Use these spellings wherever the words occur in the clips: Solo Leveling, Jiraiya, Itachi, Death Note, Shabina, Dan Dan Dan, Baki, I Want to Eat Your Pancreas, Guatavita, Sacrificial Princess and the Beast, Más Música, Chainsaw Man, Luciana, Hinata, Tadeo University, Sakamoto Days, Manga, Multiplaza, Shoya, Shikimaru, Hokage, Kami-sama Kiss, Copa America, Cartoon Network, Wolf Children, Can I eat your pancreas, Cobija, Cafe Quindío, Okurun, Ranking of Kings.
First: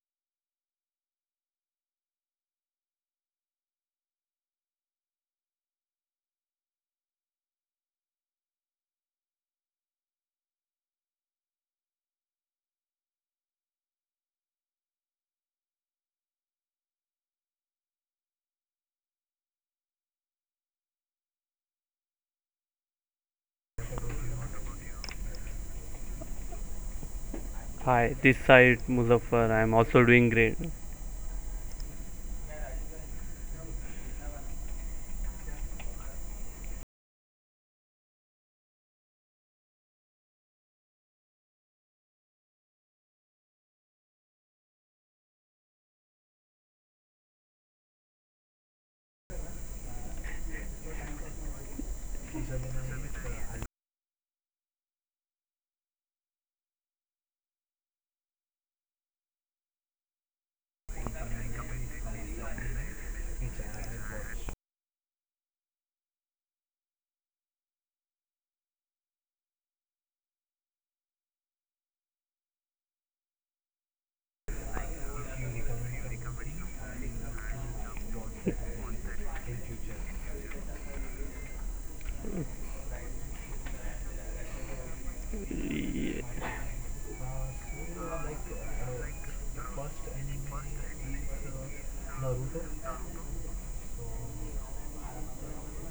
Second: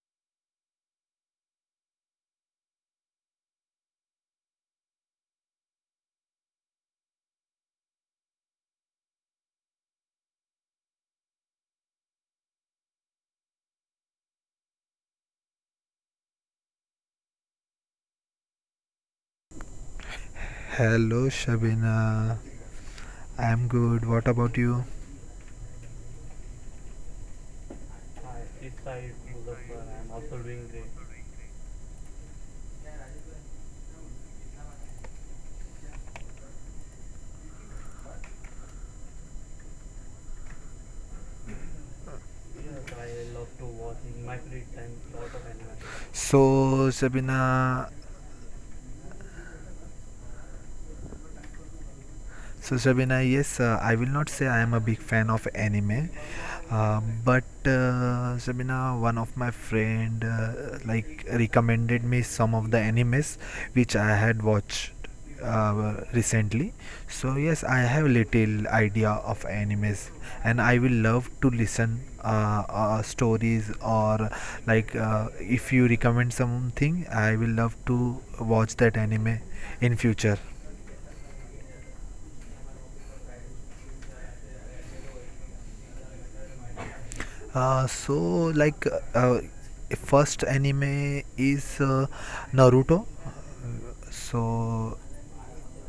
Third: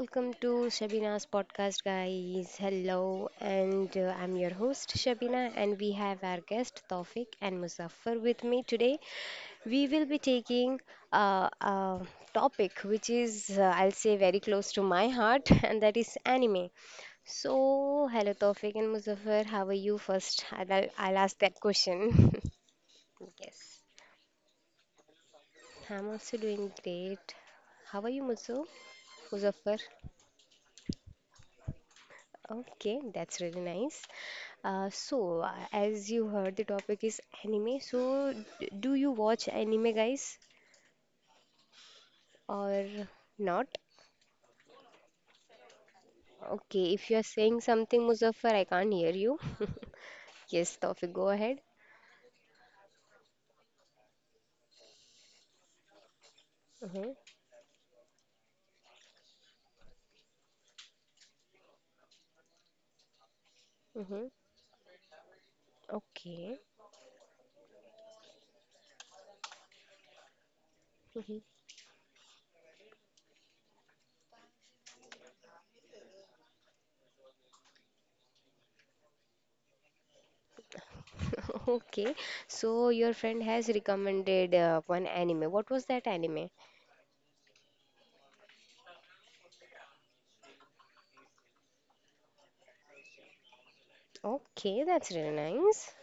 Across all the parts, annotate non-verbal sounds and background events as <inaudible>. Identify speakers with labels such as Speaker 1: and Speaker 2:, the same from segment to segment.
Speaker 1: welcome to Shabina's podcast, guys. Hello, and I'm your host, Shabina, and we have our guest, Tawfiq and Muzaffar, with me today. We will be taking a topic which is, I'll say, very close to my heart, <laughs> and that is anime. So, hello, Tawfiq and Muzaffar, how are you first? I'll
Speaker 2: Hello,
Speaker 1: ask that question.
Speaker 2: Shabina.
Speaker 1: <laughs> Yes,
Speaker 2: I'm good. What about you?
Speaker 1: I'm also doing great. How are
Speaker 3: Hi,
Speaker 1: you,
Speaker 3: this
Speaker 1: Muzo?
Speaker 3: side Muzaffar. I'm
Speaker 1: Muzaffar?
Speaker 3: also doing great.
Speaker 1: Okay, that's really nice. So, as you heard, the topic is anime. So, do you watch anime, guys, or not?
Speaker 2: So,
Speaker 1: Okay, if you are saying
Speaker 2: Shabina,
Speaker 1: something, Muzaffar, I can't hear you. <laughs> Yes, Taufik, go ahead.
Speaker 2: So, Shabina, yes, I will not say I am a big fan of anime,
Speaker 1: Mm-hmm,
Speaker 2: but Shabina, one of my friend, like recommended me some of the animes which I had
Speaker 1: mm-hmm.
Speaker 2: watched recently.
Speaker 1: Okay.
Speaker 2: So, yes, I have little idea of animes, and I will love
Speaker 1: Mhm.
Speaker 2: to listen stories or like if you recommend something, I will love to watch that anime in future.
Speaker 1: <laughs> Okay, so your friend has recommended one anime. What was that
Speaker 3: Y-
Speaker 1: anime?
Speaker 2: Uh, so like uh, first anime is Naruto.
Speaker 1: Okay,
Speaker 2: So
Speaker 1: that's really nice.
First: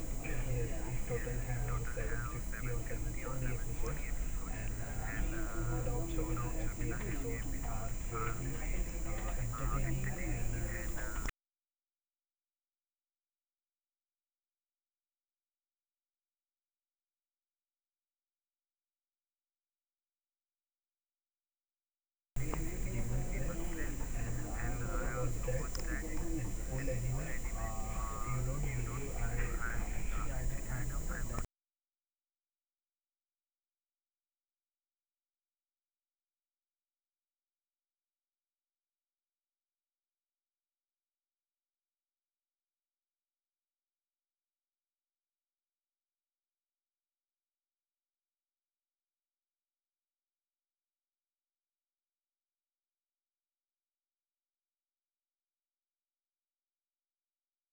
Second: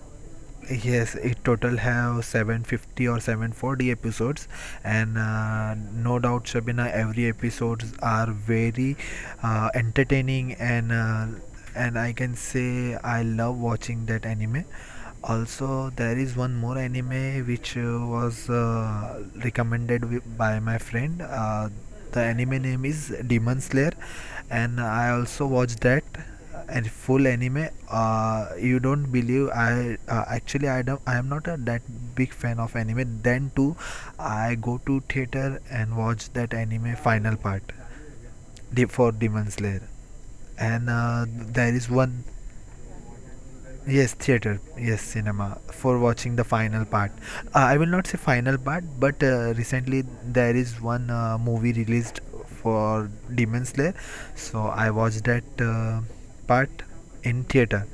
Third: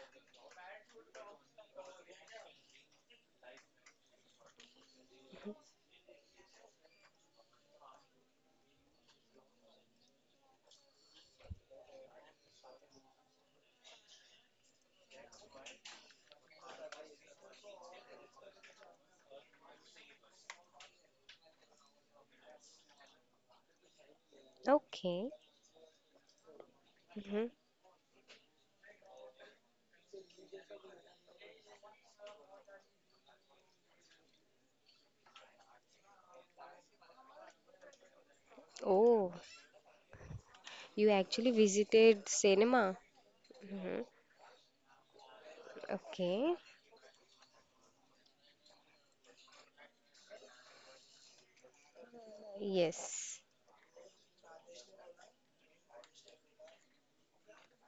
Speaker 2: yes, it total have 750 or 740 episodes, and no doubt, Shabina, every episodes are very entertaining and I can say I love watching that anime. Also, there is one more anime which was recommended by my friend. The anime name is Demon Slayer, and I also
Speaker 1: Okay.
Speaker 2: watched that and full
Speaker 1: Hmm.
Speaker 2: anime. You don't believe I actually I don't I am not a that big fan of anime. Then too, I go to theater and watch that anime final part. Deep for
Speaker 1: Oh,
Speaker 2: Demon Slayer. And
Speaker 1: you actually
Speaker 2: there is one,
Speaker 1: visited cinema.
Speaker 2: Yes,
Speaker 1: Mhm.
Speaker 2: theater, yes, cinema for watching the
Speaker 1: Okay.
Speaker 2: final part. I will not say final part, but recently there is one movie released for
Speaker 1: Yes.
Speaker 2: Demon Slayer, so I watched that part in theater.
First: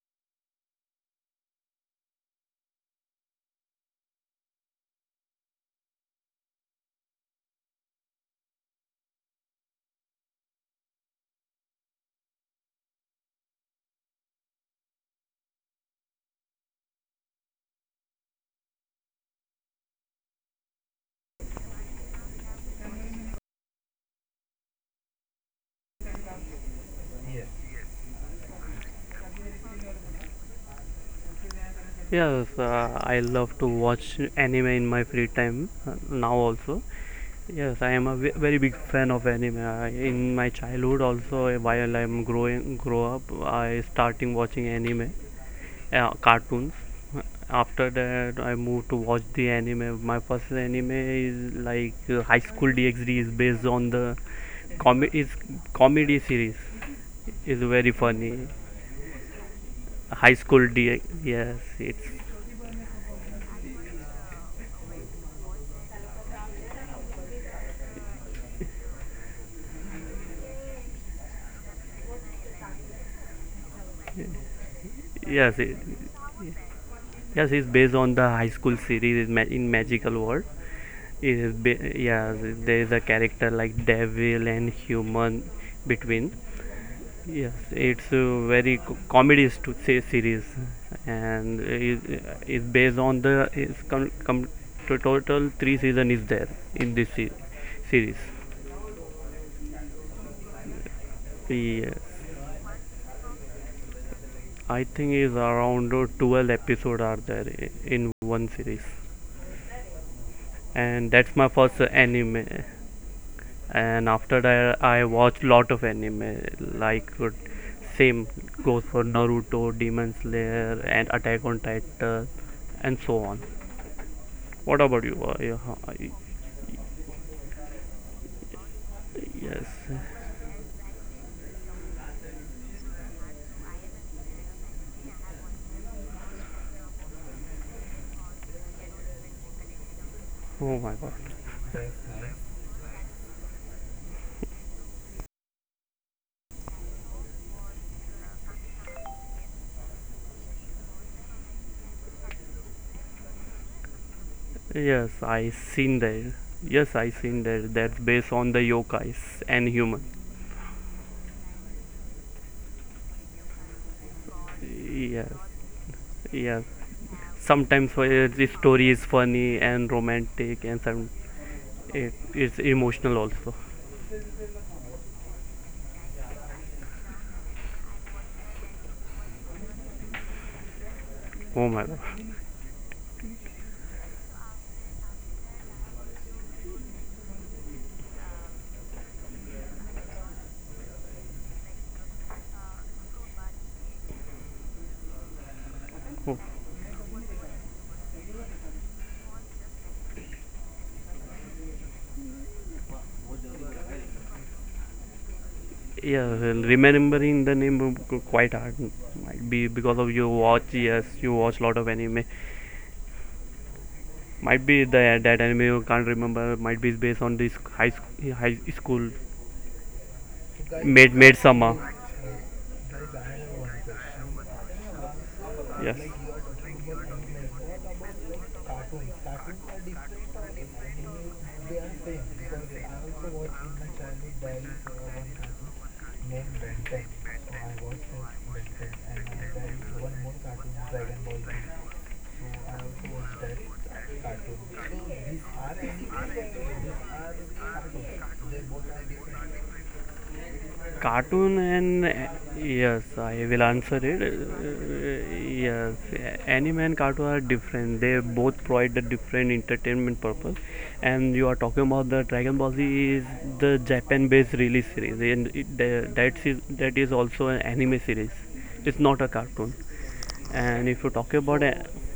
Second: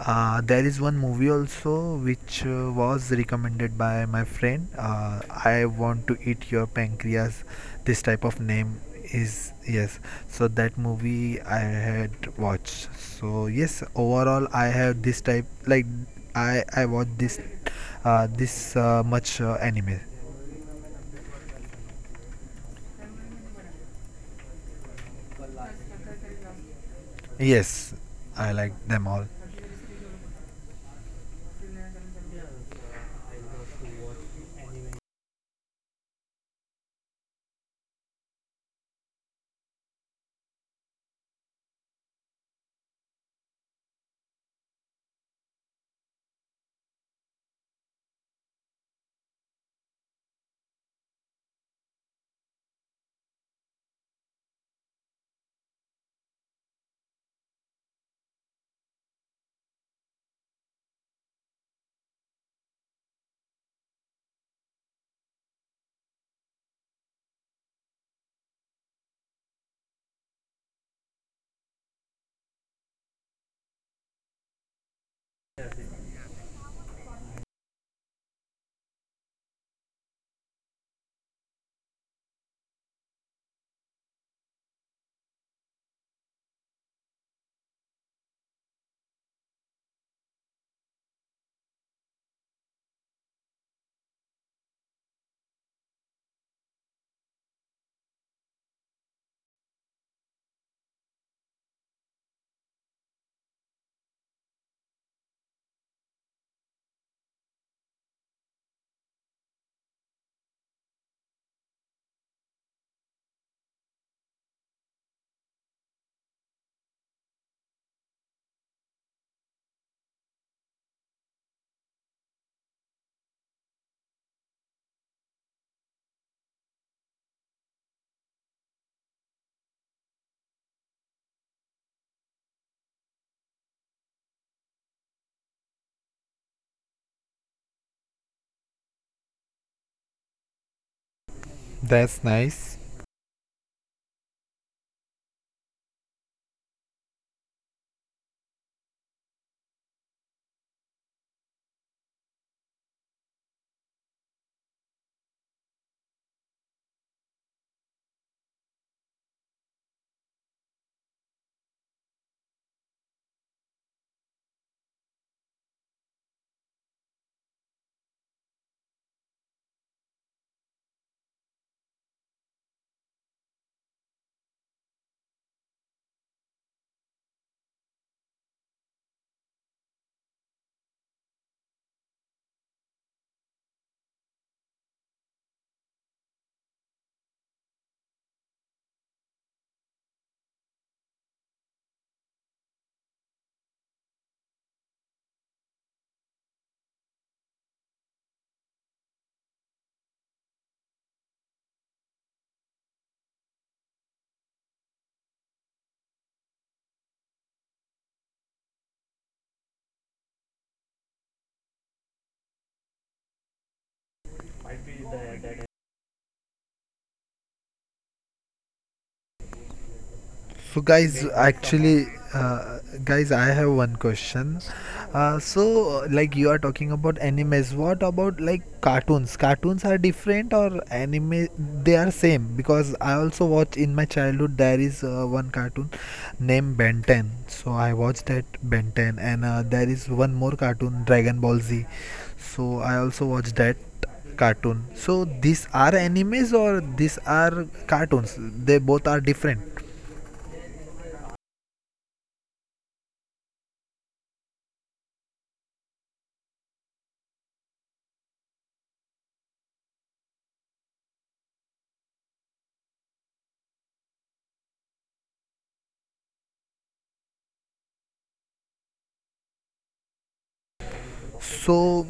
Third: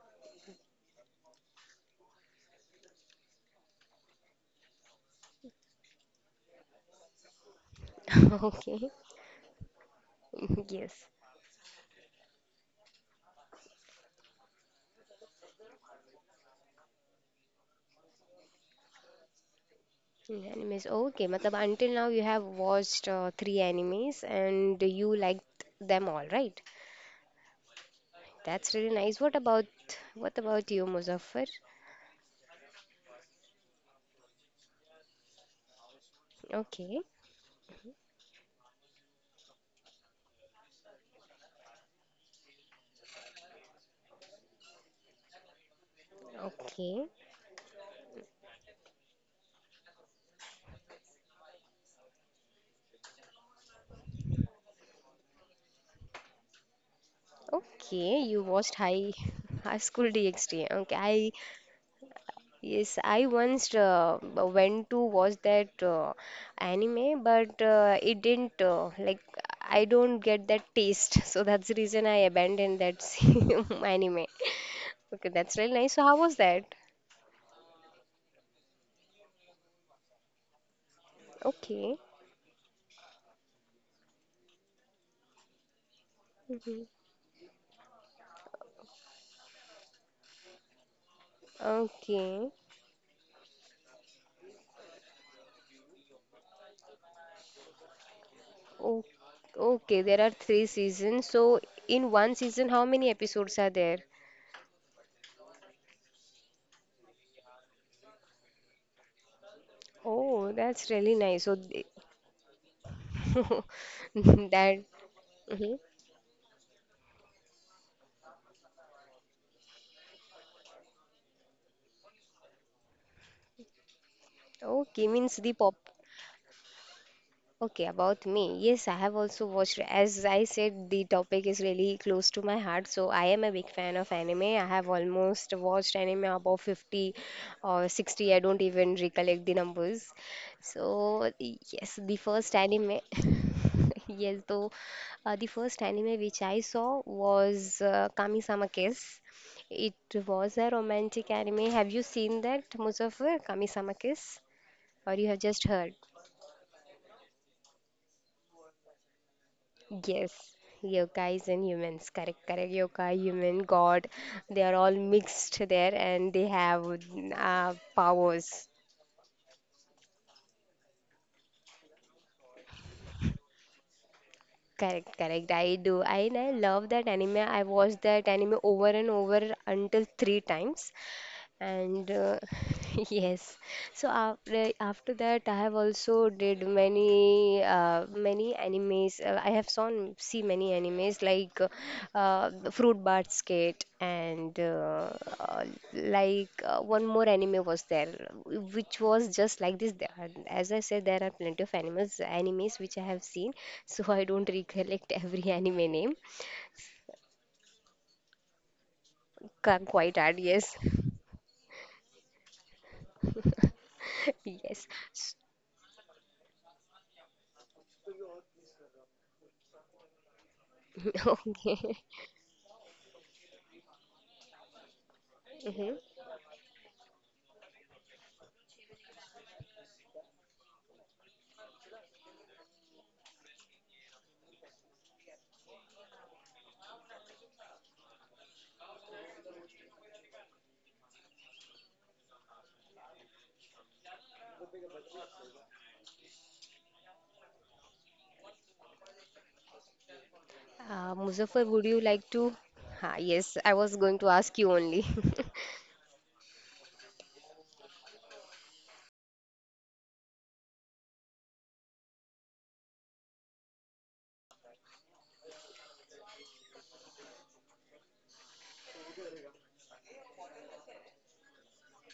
Speaker 2: There is one movie also which was recommended by my friend. I want to eat your pancreas. This type of
Speaker 1: <laughs> Okay.
Speaker 2: name is yes so
Speaker 1: <laughs>
Speaker 2: that
Speaker 1: Yes.
Speaker 2: movie I had watched so yes overall I have this type like I watch this much anime.
Speaker 1: Animes. Okay. Matlab, until now you have watched three animes and you liked them all, right?
Speaker 2: Yes, I
Speaker 1: That's
Speaker 2: like
Speaker 1: really
Speaker 2: them
Speaker 1: nice.
Speaker 2: all.
Speaker 1: What about you, Muzaffar?
Speaker 3: Yes, I love to watch anime in my free time now also.
Speaker 1: Okay.
Speaker 3: Yes, I am a very big fan of anime. In my childhood also, while I'm growing grow up, I starting watching anime, cartoons.
Speaker 1: Okay.
Speaker 3: After that, I moved to watch the anime. My first anime is like High School DxD, is based on the comi- is comedy series, is very
Speaker 1: Okay. You
Speaker 3: funny
Speaker 1: watched High <laughs> High School
Speaker 3: high
Speaker 1: DxD.
Speaker 3: school
Speaker 1: Okay.
Speaker 3: D.
Speaker 1: I,
Speaker 3: Yes, it's
Speaker 1: yes, I once went to watch that anime, but it didn't like, I don't get that taste, <laughs> so that's the reason I abandoned that <laughs> anime. Okay, that's
Speaker 3: yes,
Speaker 1: really nice. So how was that?
Speaker 3: yes. It's based on the high school series in Magical World.
Speaker 1: Okay.
Speaker 3: Yes. There is a character like devil and human between.
Speaker 1: Mhm.
Speaker 3: Yes, it's a very comedy to say series, and it, it's
Speaker 1: Okay.
Speaker 3: based on the total three season is there in this series.
Speaker 1: O- Okay, there are three seasons. So
Speaker 3: Yes,
Speaker 1: in one season, how many episodes are there?
Speaker 3: I think is around 12 episode are there in one series.
Speaker 1: Oh,
Speaker 3: And
Speaker 1: that's
Speaker 3: that's
Speaker 1: really
Speaker 3: my
Speaker 1: nice.
Speaker 3: first anime, and after
Speaker 1: <laughs>
Speaker 3: that I
Speaker 1: That
Speaker 3: watched lot of
Speaker 1: mhm.
Speaker 3: anime like same goes for Naruto, Demon Slayer, and Attack on Titan, and so on. What about you
Speaker 1: Okay,
Speaker 3: yeah,
Speaker 1: means the pop. Okay, about me. Yes, I have
Speaker 3: yes.
Speaker 1: also watched. As I said, the topic is really close to my heart, so I am a big fan of anime. I have almost watched anime about 50 or 60. I don't even recollect the numbers.
Speaker 3: Oh my god.
Speaker 1: So, yes,
Speaker 2: That's
Speaker 1: the first
Speaker 2: nice.
Speaker 1: anime. <laughs> Yes, though the first anime which I saw was Kami-sama Kiss. It was a romantic anime. Have you seen that, Muzaffar? Kami-sama Kiss?
Speaker 3: Yes, I
Speaker 1: Or you have
Speaker 3: seen
Speaker 1: just heard?
Speaker 3: that. Yes, I seen that. That's based on the yokais and humans.
Speaker 1: Yes, yogis and humans, correct, correct. Yoga, human, God, they are all
Speaker 3: Yes.
Speaker 1: mixed there
Speaker 3: Yes,
Speaker 1: and they have
Speaker 3: sometimes the story
Speaker 1: powers.
Speaker 3: is funny and romantic, and some it's emotional also.
Speaker 1: Correct, correct. I do. I, and I love that anime. I watched that anime over and over until three times.
Speaker 3: Oh my god.
Speaker 1: And <laughs> yes, so after that I have also did many many animes, I have seen, see many animes like the fruit basket and uh,
Speaker 3: Oh.
Speaker 1: like one more anime was there which was just like this. There are- as I said, there are plenty of animals animes which I have seen <laughs> so I don't recollect <laughs> every anime name.
Speaker 3: Yeah, remembering the name quite hard. Might be
Speaker 1: Qu-
Speaker 3: because of
Speaker 1: quite
Speaker 3: you
Speaker 1: hard, yes.
Speaker 3: watch. Yes, you watch lot of anime.
Speaker 1: <laughs>
Speaker 3: Might be
Speaker 1: Yes.
Speaker 3: that anime you can't remember. Might be based on this high school.
Speaker 2: So
Speaker 3: Made made
Speaker 1: <laughs>
Speaker 2: guys,
Speaker 3: summer.
Speaker 1: Okay.
Speaker 2: actually, uh, guys, I have one question.
Speaker 1: Mhm.
Speaker 3: Yes.
Speaker 2: So, like, you are talking about animes. What about like cartoons? Cartoons are different or anime? They are same because I also watch in my childhood. There is one cartoon named Ben 10. So I watched that Ben 10, and there is one more cartoon Dragon Ball Z. So I also watched that cartoon. So these are animes or these are cartoons? They both are different.
Speaker 3: Cartoon
Speaker 1: Muzaffar, would you like
Speaker 3: and
Speaker 1: to?
Speaker 3: yes,
Speaker 1: Ah,
Speaker 3: I
Speaker 1: yes,
Speaker 3: will
Speaker 1: I
Speaker 3: answer
Speaker 1: was going
Speaker 3: it.
Speaker 1: to ask you only. <laughs>
Speaker 3: Yes, anime and cartoon are different. They both provide the different entertainment purpose. And you are talking about the Dragon Ball Z is the Japan-based release series, and it, the- that is also an anime series. It's not a cartoon. And if you talk about a
Speaker 2: So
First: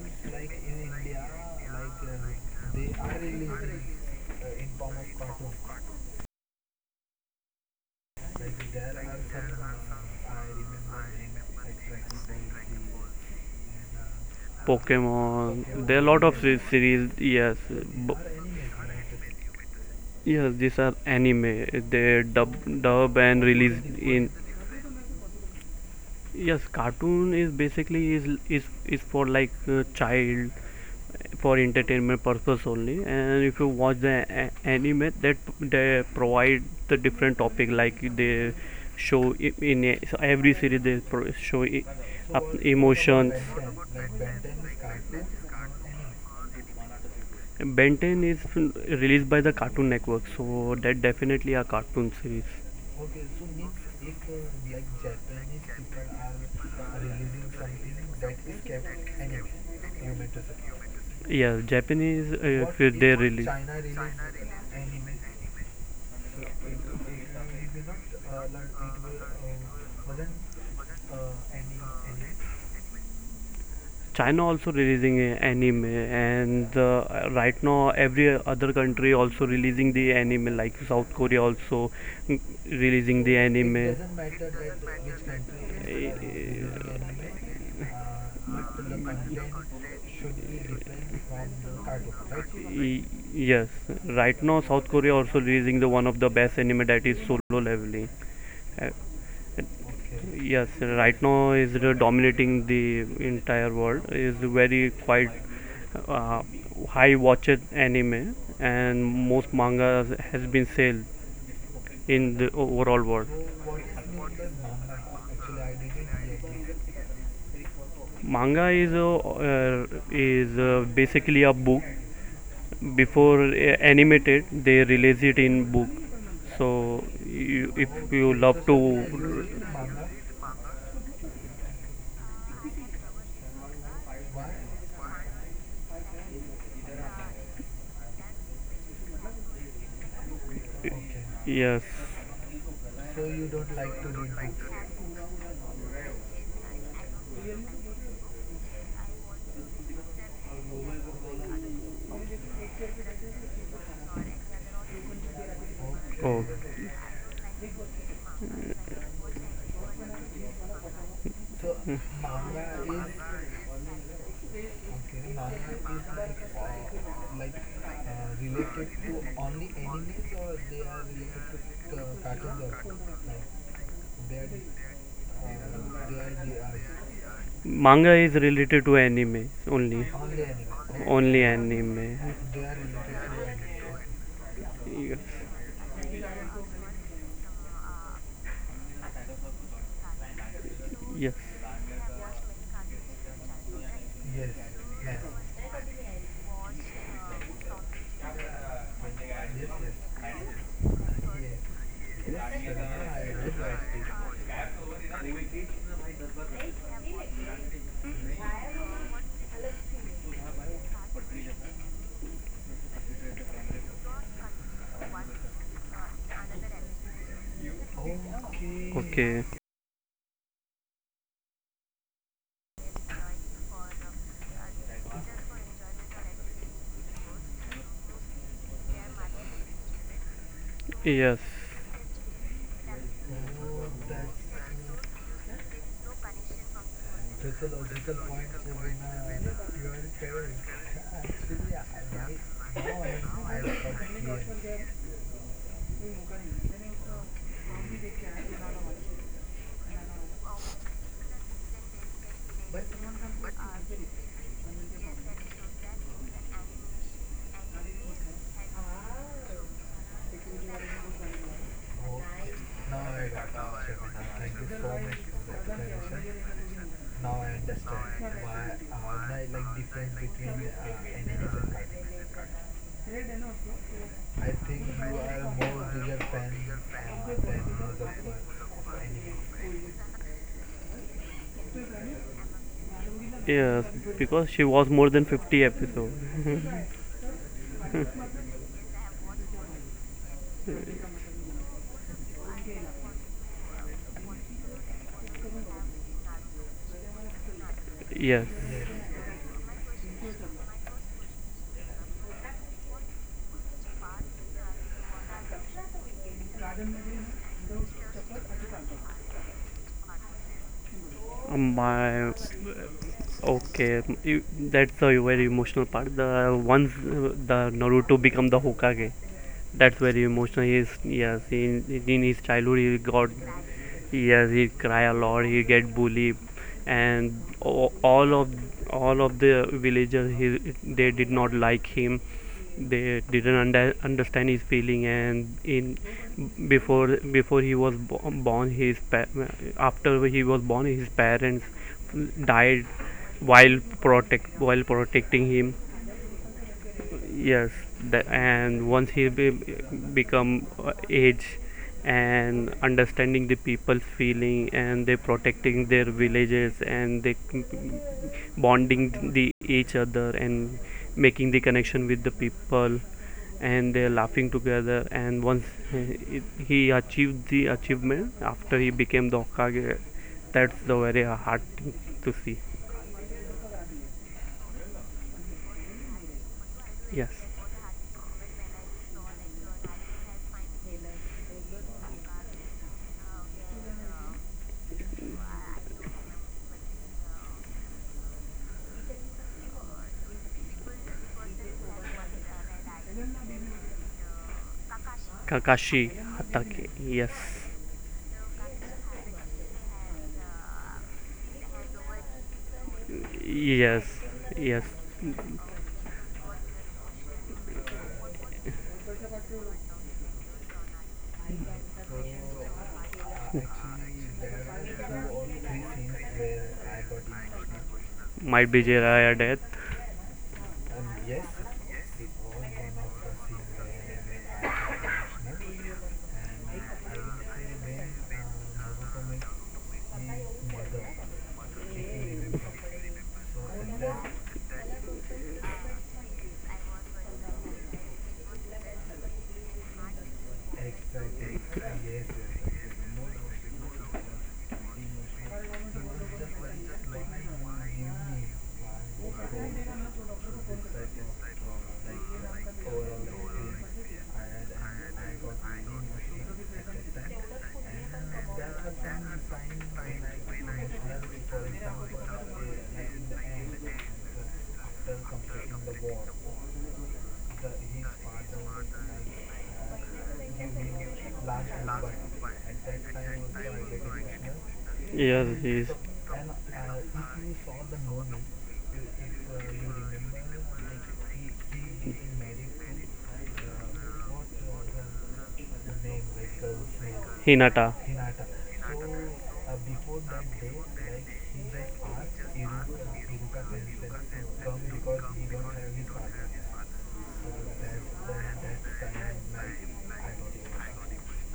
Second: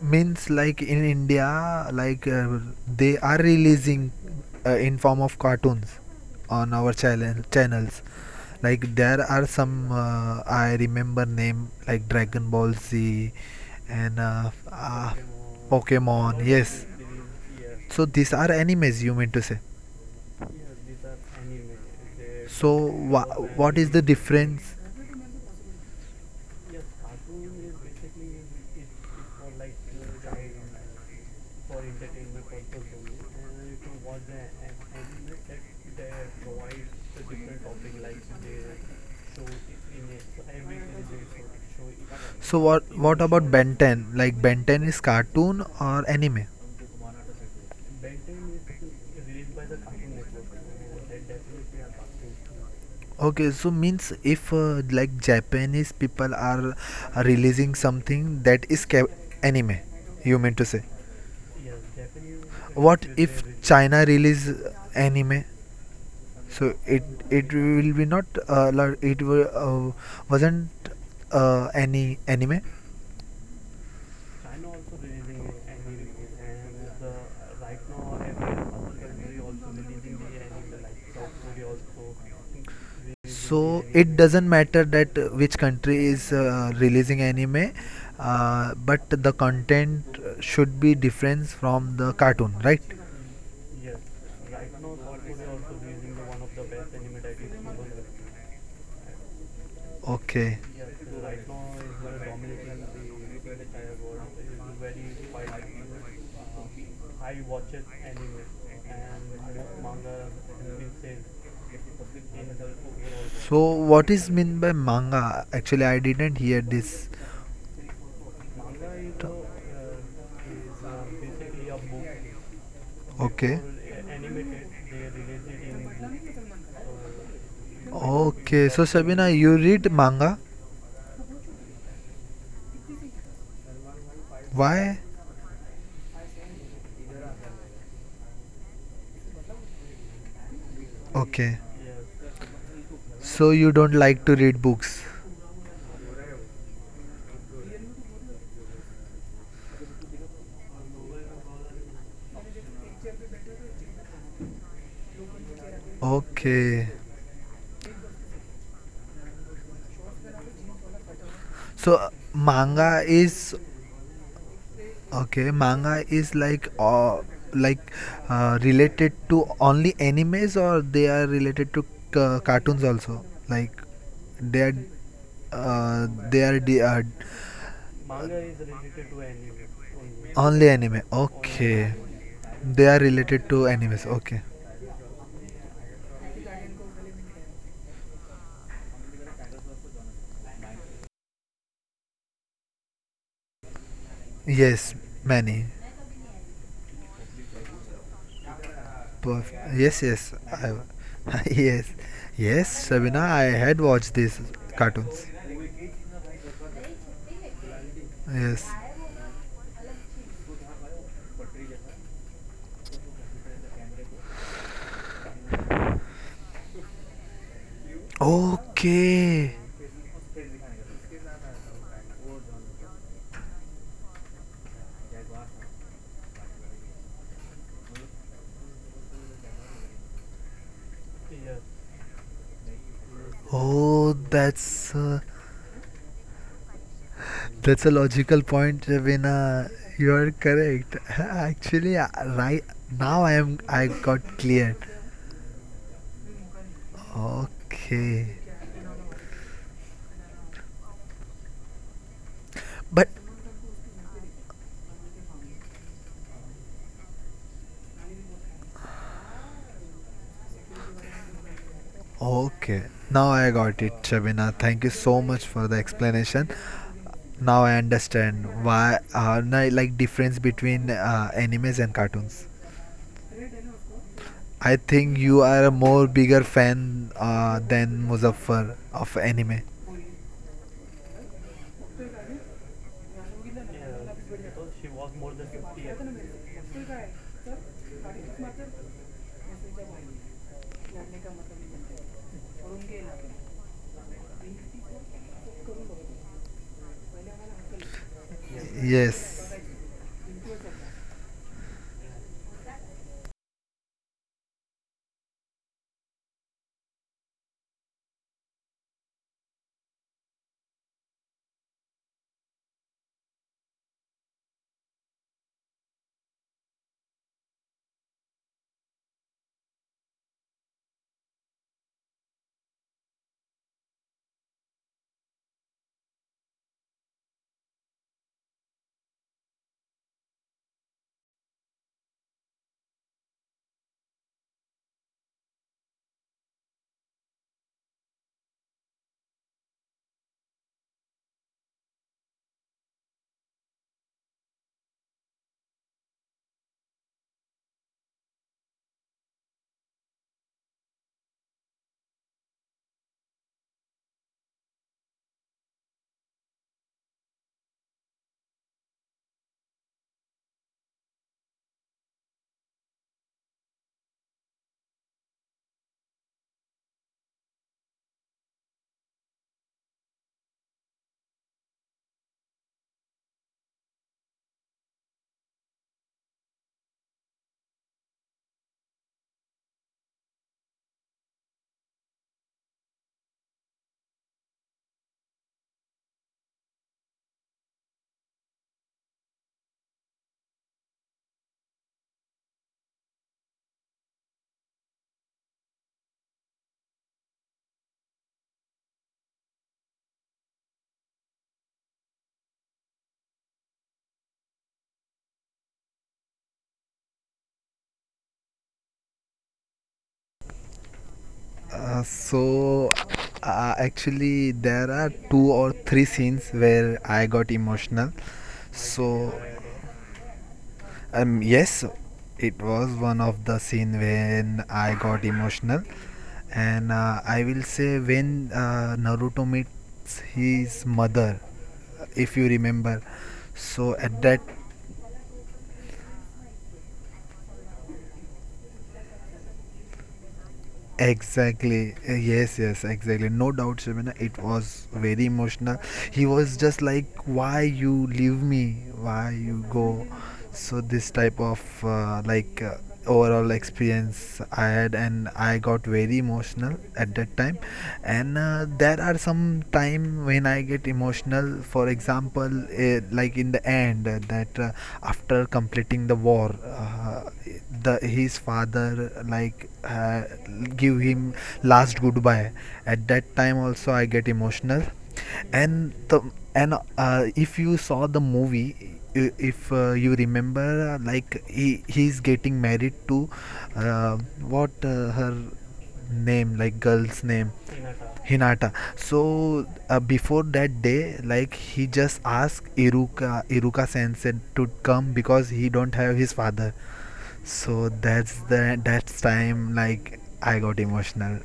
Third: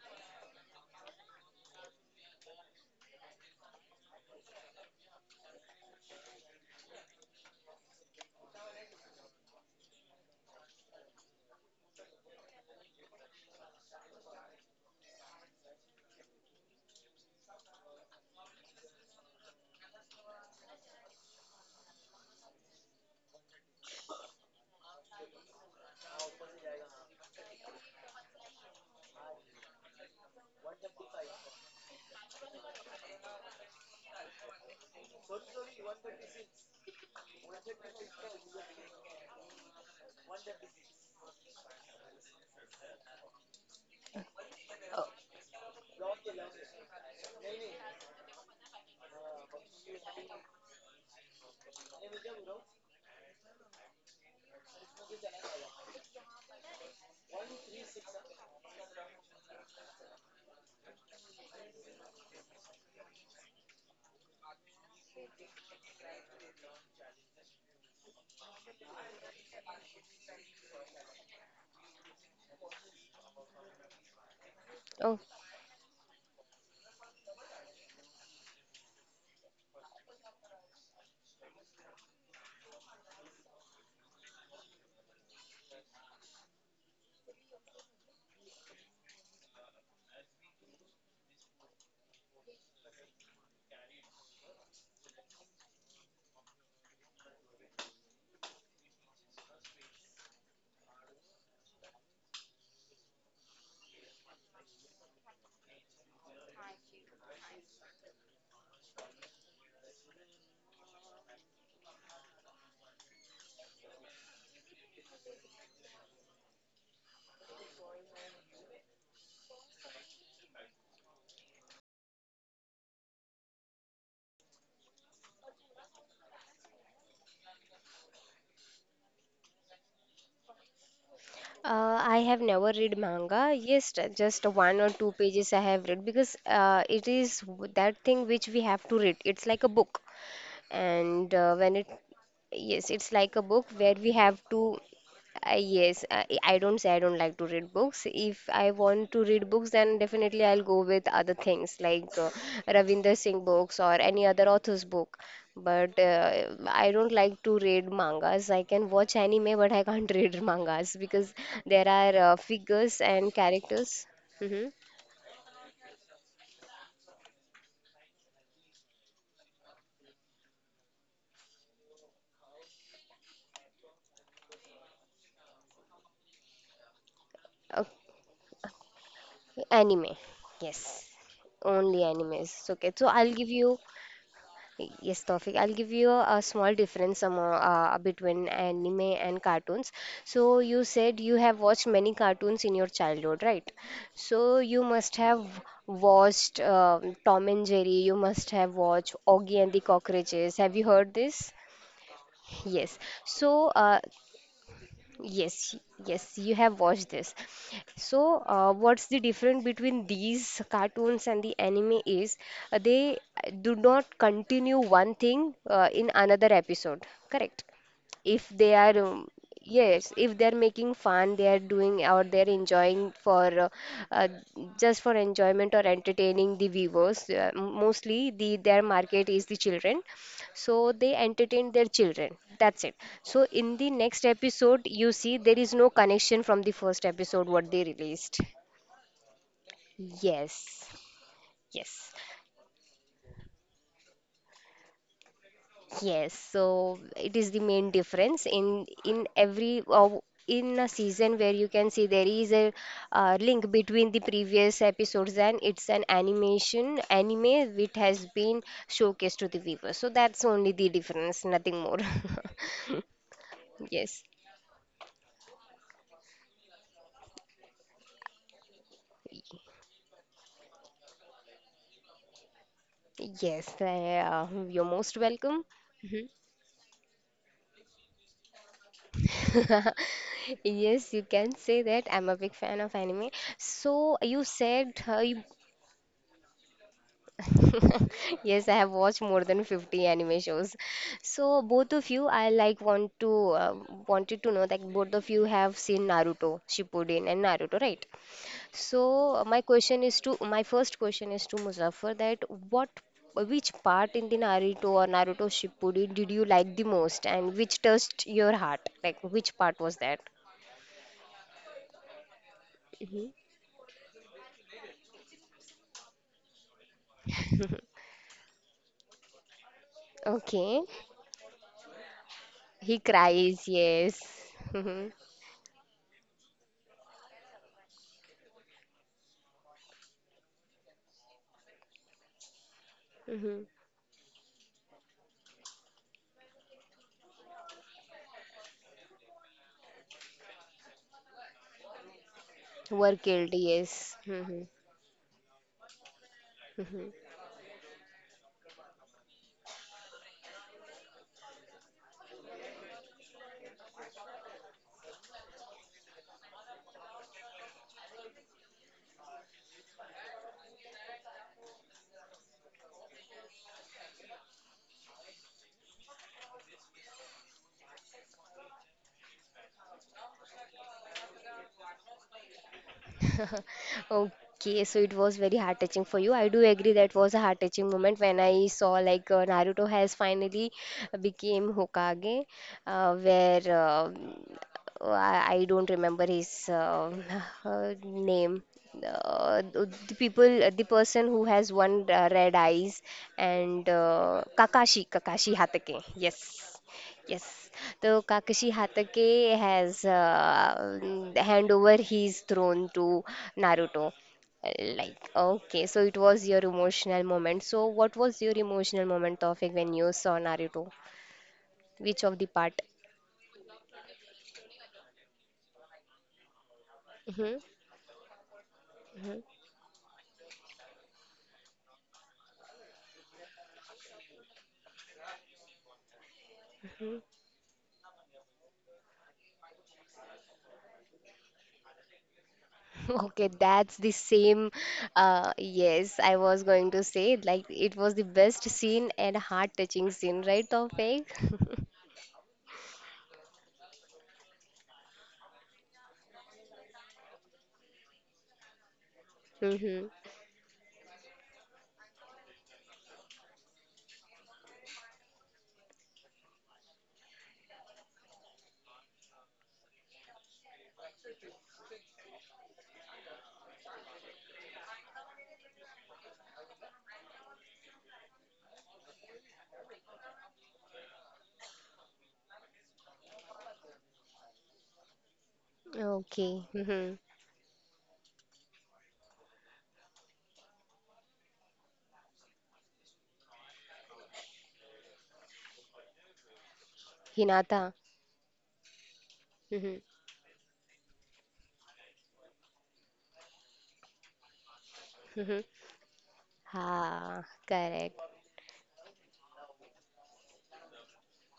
Speaker 2: means like in India, like they are releasing in form of cartoons on our channels. Like there are some I remember name like Dragon Ball Z and
Speaker 3: Pokemon, there are a lot of
Speaker 2: Pokemon. Yes.
Speaker 3: series. Yes, b-
Speaker 2: So these are animes you mean to say.
Speaker 3: yes, these are anime. They dub,
Speaker 2: So
Speaker 3: dub
Speaker 2: wha
Speaker 3: and release
Speaker 2: what is the
Speaker 3: in
Speaker 2: difference?
Speaker 3: yes, cartoon is basically is for like child for entertainment purpose only. And if you watch the anime, that they provide the different topic like they show I- in a- so every series they show up
Speaker 2: So what
Speaker 3: emotions.
Speaker 2: what about Ben 10? Like Ben 10
Speaker 1: Oh,
Speaker 2: is cartoon or anime?
Speaker 3: Ben 10 is released by the Cartoon Network, so that definitely a cartoon series.
Speaker 2: Okay, so means if like Japanese people are releasing something that is anime, you mean to say?
Speaker 3: Yes, Japanese if
Speaker 2: What
Speaker 3: they
Speaker 2: if
Speaker 3: release.
Speaker 2: China release anime? So it will be not wasn't any anime.
Speaker 3: China also releasing
Speaker 1: oh.
Speaker 3: a anime, and right now every other country also releasing the anime, like South Korea also mm, releasing the It
Speaker 2: So
Speaker 3: anime.
Speaker 2: it doesn't matter that which country is releasing anime, but the content should be different from the cartoon,
Speaker 3: Right?
Speaker 2: right?
Speaker 3: Yes, right now South Korea also releasing the one of the best anime, that is Solo Leveling. Okay.
Speaker 2: Okay.
Speaker 3: Yes, right now is the dominating the entire world. Is very quite uh, high watched anime, and most manga has been sold in the overall world.
Speaker 2: So what is mean by manga? Actually, I didn't hear
Speaker 3: It.
Speaker 2: this.
Speaker 3: Manga is a, is basically a book. Before
Speaker 2: Okay.
Speaker 3: animated, they release it in book. So you, if you love to,
Speaker 2: Okay. So Sabina, you read manga?
Speaker 1: I have never read manga. Yes, just one or
Speaker 2: Why?
Speaker 1: two pages I have read because it is that thing which we have to read. It's like a book. And
Speaker 2: Okay.
Speaker 3: yes,
Speaker 1: when it, yes, it's like
Speaker 2: So
Speaker 1: a
Speaker 2: you
Speaker 1: book
Speaker 2: don't
Speaker 1: where we
Speaker 2: like to
Speaker 1: have
Speaker 2: read
Speaker 1: to,
Speaker 2: books.
Speaker 1: yes, I don't say I don't like to read books. If I want to read books then definitely I'll go with other things like Ravinder Singh books or any other author's book, but
Speaker 3: oh, okay.
Speaker 1: I
Speaker 2: Okay.
Speaker 1: don't like to read mangas. I can watch anime but I can't <laughs> read mangas because there are
Speaker 2: So
Speaker 1: figures
Speaker 2: manga
Speaker 1: and
Speaker 2: is
Speaker 1: characters. Hmm.
Speaker 2: okay, manga is like related to only animes or they are related to ca cartoons also. Like they are they are de
Speaker 3: Manga
Speaker 1: Okay,
Speaker 3: is related to anime only.
Speaker 1: anime.
Speaker 2: only
Speaker 1: Yes.
Speaker 2: anime.
Speaker 3: Only
Speaker 1: Only
Speaker 2: Okay.
Speaker 3: anime.
Speaker 1: animes. Okay,
Speaker 2: They
Speaker 1: so
Speaker 2: are
Speaker 1: I'll give
Speaker 2: related to
Speaker 1: you,
Speaker 2: animes. Okay.
Speaker 3: Yes.
Speaker 1: yes, Tawfiq. I'll give you a small difference among, between anime and cartoons. So you
Speaker 3: Yes.
Speaker 1: said you have watched many cartoons in your childhood, right? So you
Speaker 2: Yes,
Speaker 1: must have
Speaker 2: many.
Speaker 1: watched Tom and Jerry. You must have watched
Speaker 2: Perf
Speaker 1: Augie and the
Speaker 2: Yes, yes.
Speaker 1: Cockroaches. Have
Speaker 2: I,
Speaker 1: you heard this?
Speaker 2: <laughs> yes. Yes,
Speaker 1: Yes.
Speaker 2: Sabina, I
Speaker 1: So
Speaker 2: had watched these cartoons.
Speaker 1: yes, yes, you have watched this. So,
Speaker 2: Yes.
Speaker 1: what's the difference between these cartoons and the anime is they do not continue one thing in another episode, correct? If they are
Speaker 2: Okay.
Speaker 3: Okay.
Speaker 1: yes, if they are making fun, they are doing or they are enjoying for uh, just for enjoyment or entertaining the viewers, mostly the their market is the children, so they
Speaker 3: Yes.
Speaker 1: entertain their children, that's it. So in the
Speaker 2: Oh,
Speaker 1: next episode
Speaker 2: that's
Speaker 1: you
Speaker 2: uh,
Speaker 1: see there is no connection from the first episode what
Speaker 2: That's
Speaker 1: they
Speaker 2: a logical
Speaker 1: released.
Speaker 2: point, Ravina. You are
Speaker 1: Yes,
Speaker 2: correct. <laughs>
Speaker 1: yes.
Speaker 2: Right now I am. I got clear.
Speaker 1: Yes, so it is the main
Speaker 2: Okay,
Speaker 1: difference in every in a season where you can see there is a
Speaker 2: but
Speaker 1: link between the previous episodes, and it's an animation anime which has been showcased to the viewers. So that's only the difference, nothing more. <laughs>
Speaker 2: okay. Now I got it,
Speaker 1: Yes.
Speaker 2: Shabina. Thank you so much for the explanation. Now I understand why are na like difference between animes and cartoons.
Speaker 1: Yes,
Speaker 2: I
Speaker 1: you're most
Speaker 2: think you
Speaker 1: welcome.
Speaker 2: are a more bigger fan than Muzaffar of anime.
Speaker 1: <laughs> Yes, you can say that. I'm a big fan of anime.
Speaker 3: Yes.
Speaker 1: So you
Speaker 3: Because she was
Speaker 1: said
Speaker 3: more than
Speaker 1: you-
Speaker 3: 50 episodes.
Speaker 1: <laughs> Yes, I have watched more than 50 anime shows. So both of you, I like want to, uh, wanted to know that both of you have seen Naruto, Shippuden and Naruto, right?
Speaker 3: Yes.
Speaker 1: So my
Speaker 2: Yes.
Speaker 1: question is to, my first question is to Muzaffar, that what, which part in the Naruto or Naruto Shippuden did you like the most and which touched your heart? Like which part was that?
Speaker 3: My.
Speaker 1: Hmm.
Speaker 3: Okay. You- That's a very emotional part. The once the Naruto become the Hokage. That's very emotional. He
Speaker 1: Okay.
Speaker 3: is yes. In his childhood,
Speaker 1: He
Speaker 3: he got
Speaker 1: cries, yes.
Speaker 3: yes,
Speaker 1: <laughs>
Speaker 3: he'd cry
Speaker 1: Hmm.
Speaker 3: a lot, he'd get bullied, and all of all of the villagers they did not like him, they didn't
Speaker 1: Hmm.
Speaker 3: understand his feeling, and in before he was born his after he was born, his parents died
Speaker 1: Were killed,
Speaker 3: while
Speaker 1: yes.
Speaker 3: protect
Speaker 1: Hmm.
Speaker 3: while protecting him.
Speaker 1: Mhm.
Speaker 3: Yes, the, and once become age and understanding the people's feeling and they protecting their villages, and they bonding the each other and making the connection with the people, and they're laughing together, and once he, he achieved the achievement after he became the Hokage, that's the very hard thing to see.
Speaker 1: <laughs> Okay, so it was very heart touching for you. I do agree
Speaker 3: Yes,
Speaker 1: that was a heart touching moment when I saw like Naruto has finally became Hokage, where I don't remember his <laughs> name. The the person who has one red eyes and Kakashi, Kakashi
Speaker 3: Kakashi
Speaker 1: Hatake.
Speaker 3: Hatake,
Speaker 1: Yes.
Speaker 3: yes.
Speaker 1: Yes, the Kakashi Hatake has hand over his throne to
Speaker 3: Yes,
Speaker 1: Naruto.
Speaker 3: yes,
Speaker 1: Like, okay, so it was your emotional moment. So, what was your emotional moment, Tofik, when you saw Naruto?
Speaker 2: Uh,
Speaker 1: Which of the part?
Speaker 2: so Actually there are two or three scenes where I got
Speaker 1: Hmm.
Speaker 2: emotional,
Speaker 3: might be
Speaker 2: so
Speaker 3: Jiraiya
Speaker 1: Hmm.
Speaker 3: death.
Speaker 2: yes, it was one of the scene when I got emotional, and I will say when Naruto meets his mother, if you remember.
Speaker 1: <laughs> Okay,
Speaker 2: So
Speaker 1: that's the
Speaker 2: at that
Speaker 1: same. Yes, I was going to say, like, it was the best scene and heart-touching scene, right, Tofik? <laughs>
Speaker 2: Exactly. Yes, yes, exactly. No doubt, Shabina. It was very emotional. He was just like, "Why you leave me? Why you go?"
Speaker 1: Mm-hmm.
Speaker 2: So this type of overall experience I had, and I got very emotional at that time. And there are some time when I get emotional. For example, like in the end, that after completing the war, the his father like give him last goodbye. At that time also I get emotional.
Speaker 3: Yes, is
Speaker 2: and the
Speaker 1: Okay.
Speaker 2: and
Speaker 1: Mm-hmm.
Speaker 2: if you saw the movie, I- if you remember like he he's getting married to uh, what her name like girl's name
Speaker 1: Hinata.
Speaker 3: Hinata,
Speaker 2: Hinata. So
Speaker 1: Mm-hmm.
Speaker 2: before that day, like he just asked Iruka Sensei to come because
Speaker 1: Mhm.
Speaker 2: he don't have his father.
Speaker 1: Ah,
Speaker 2: So
Speaker 1: correct.
Speaker 2: that's the that's time like I got emotional.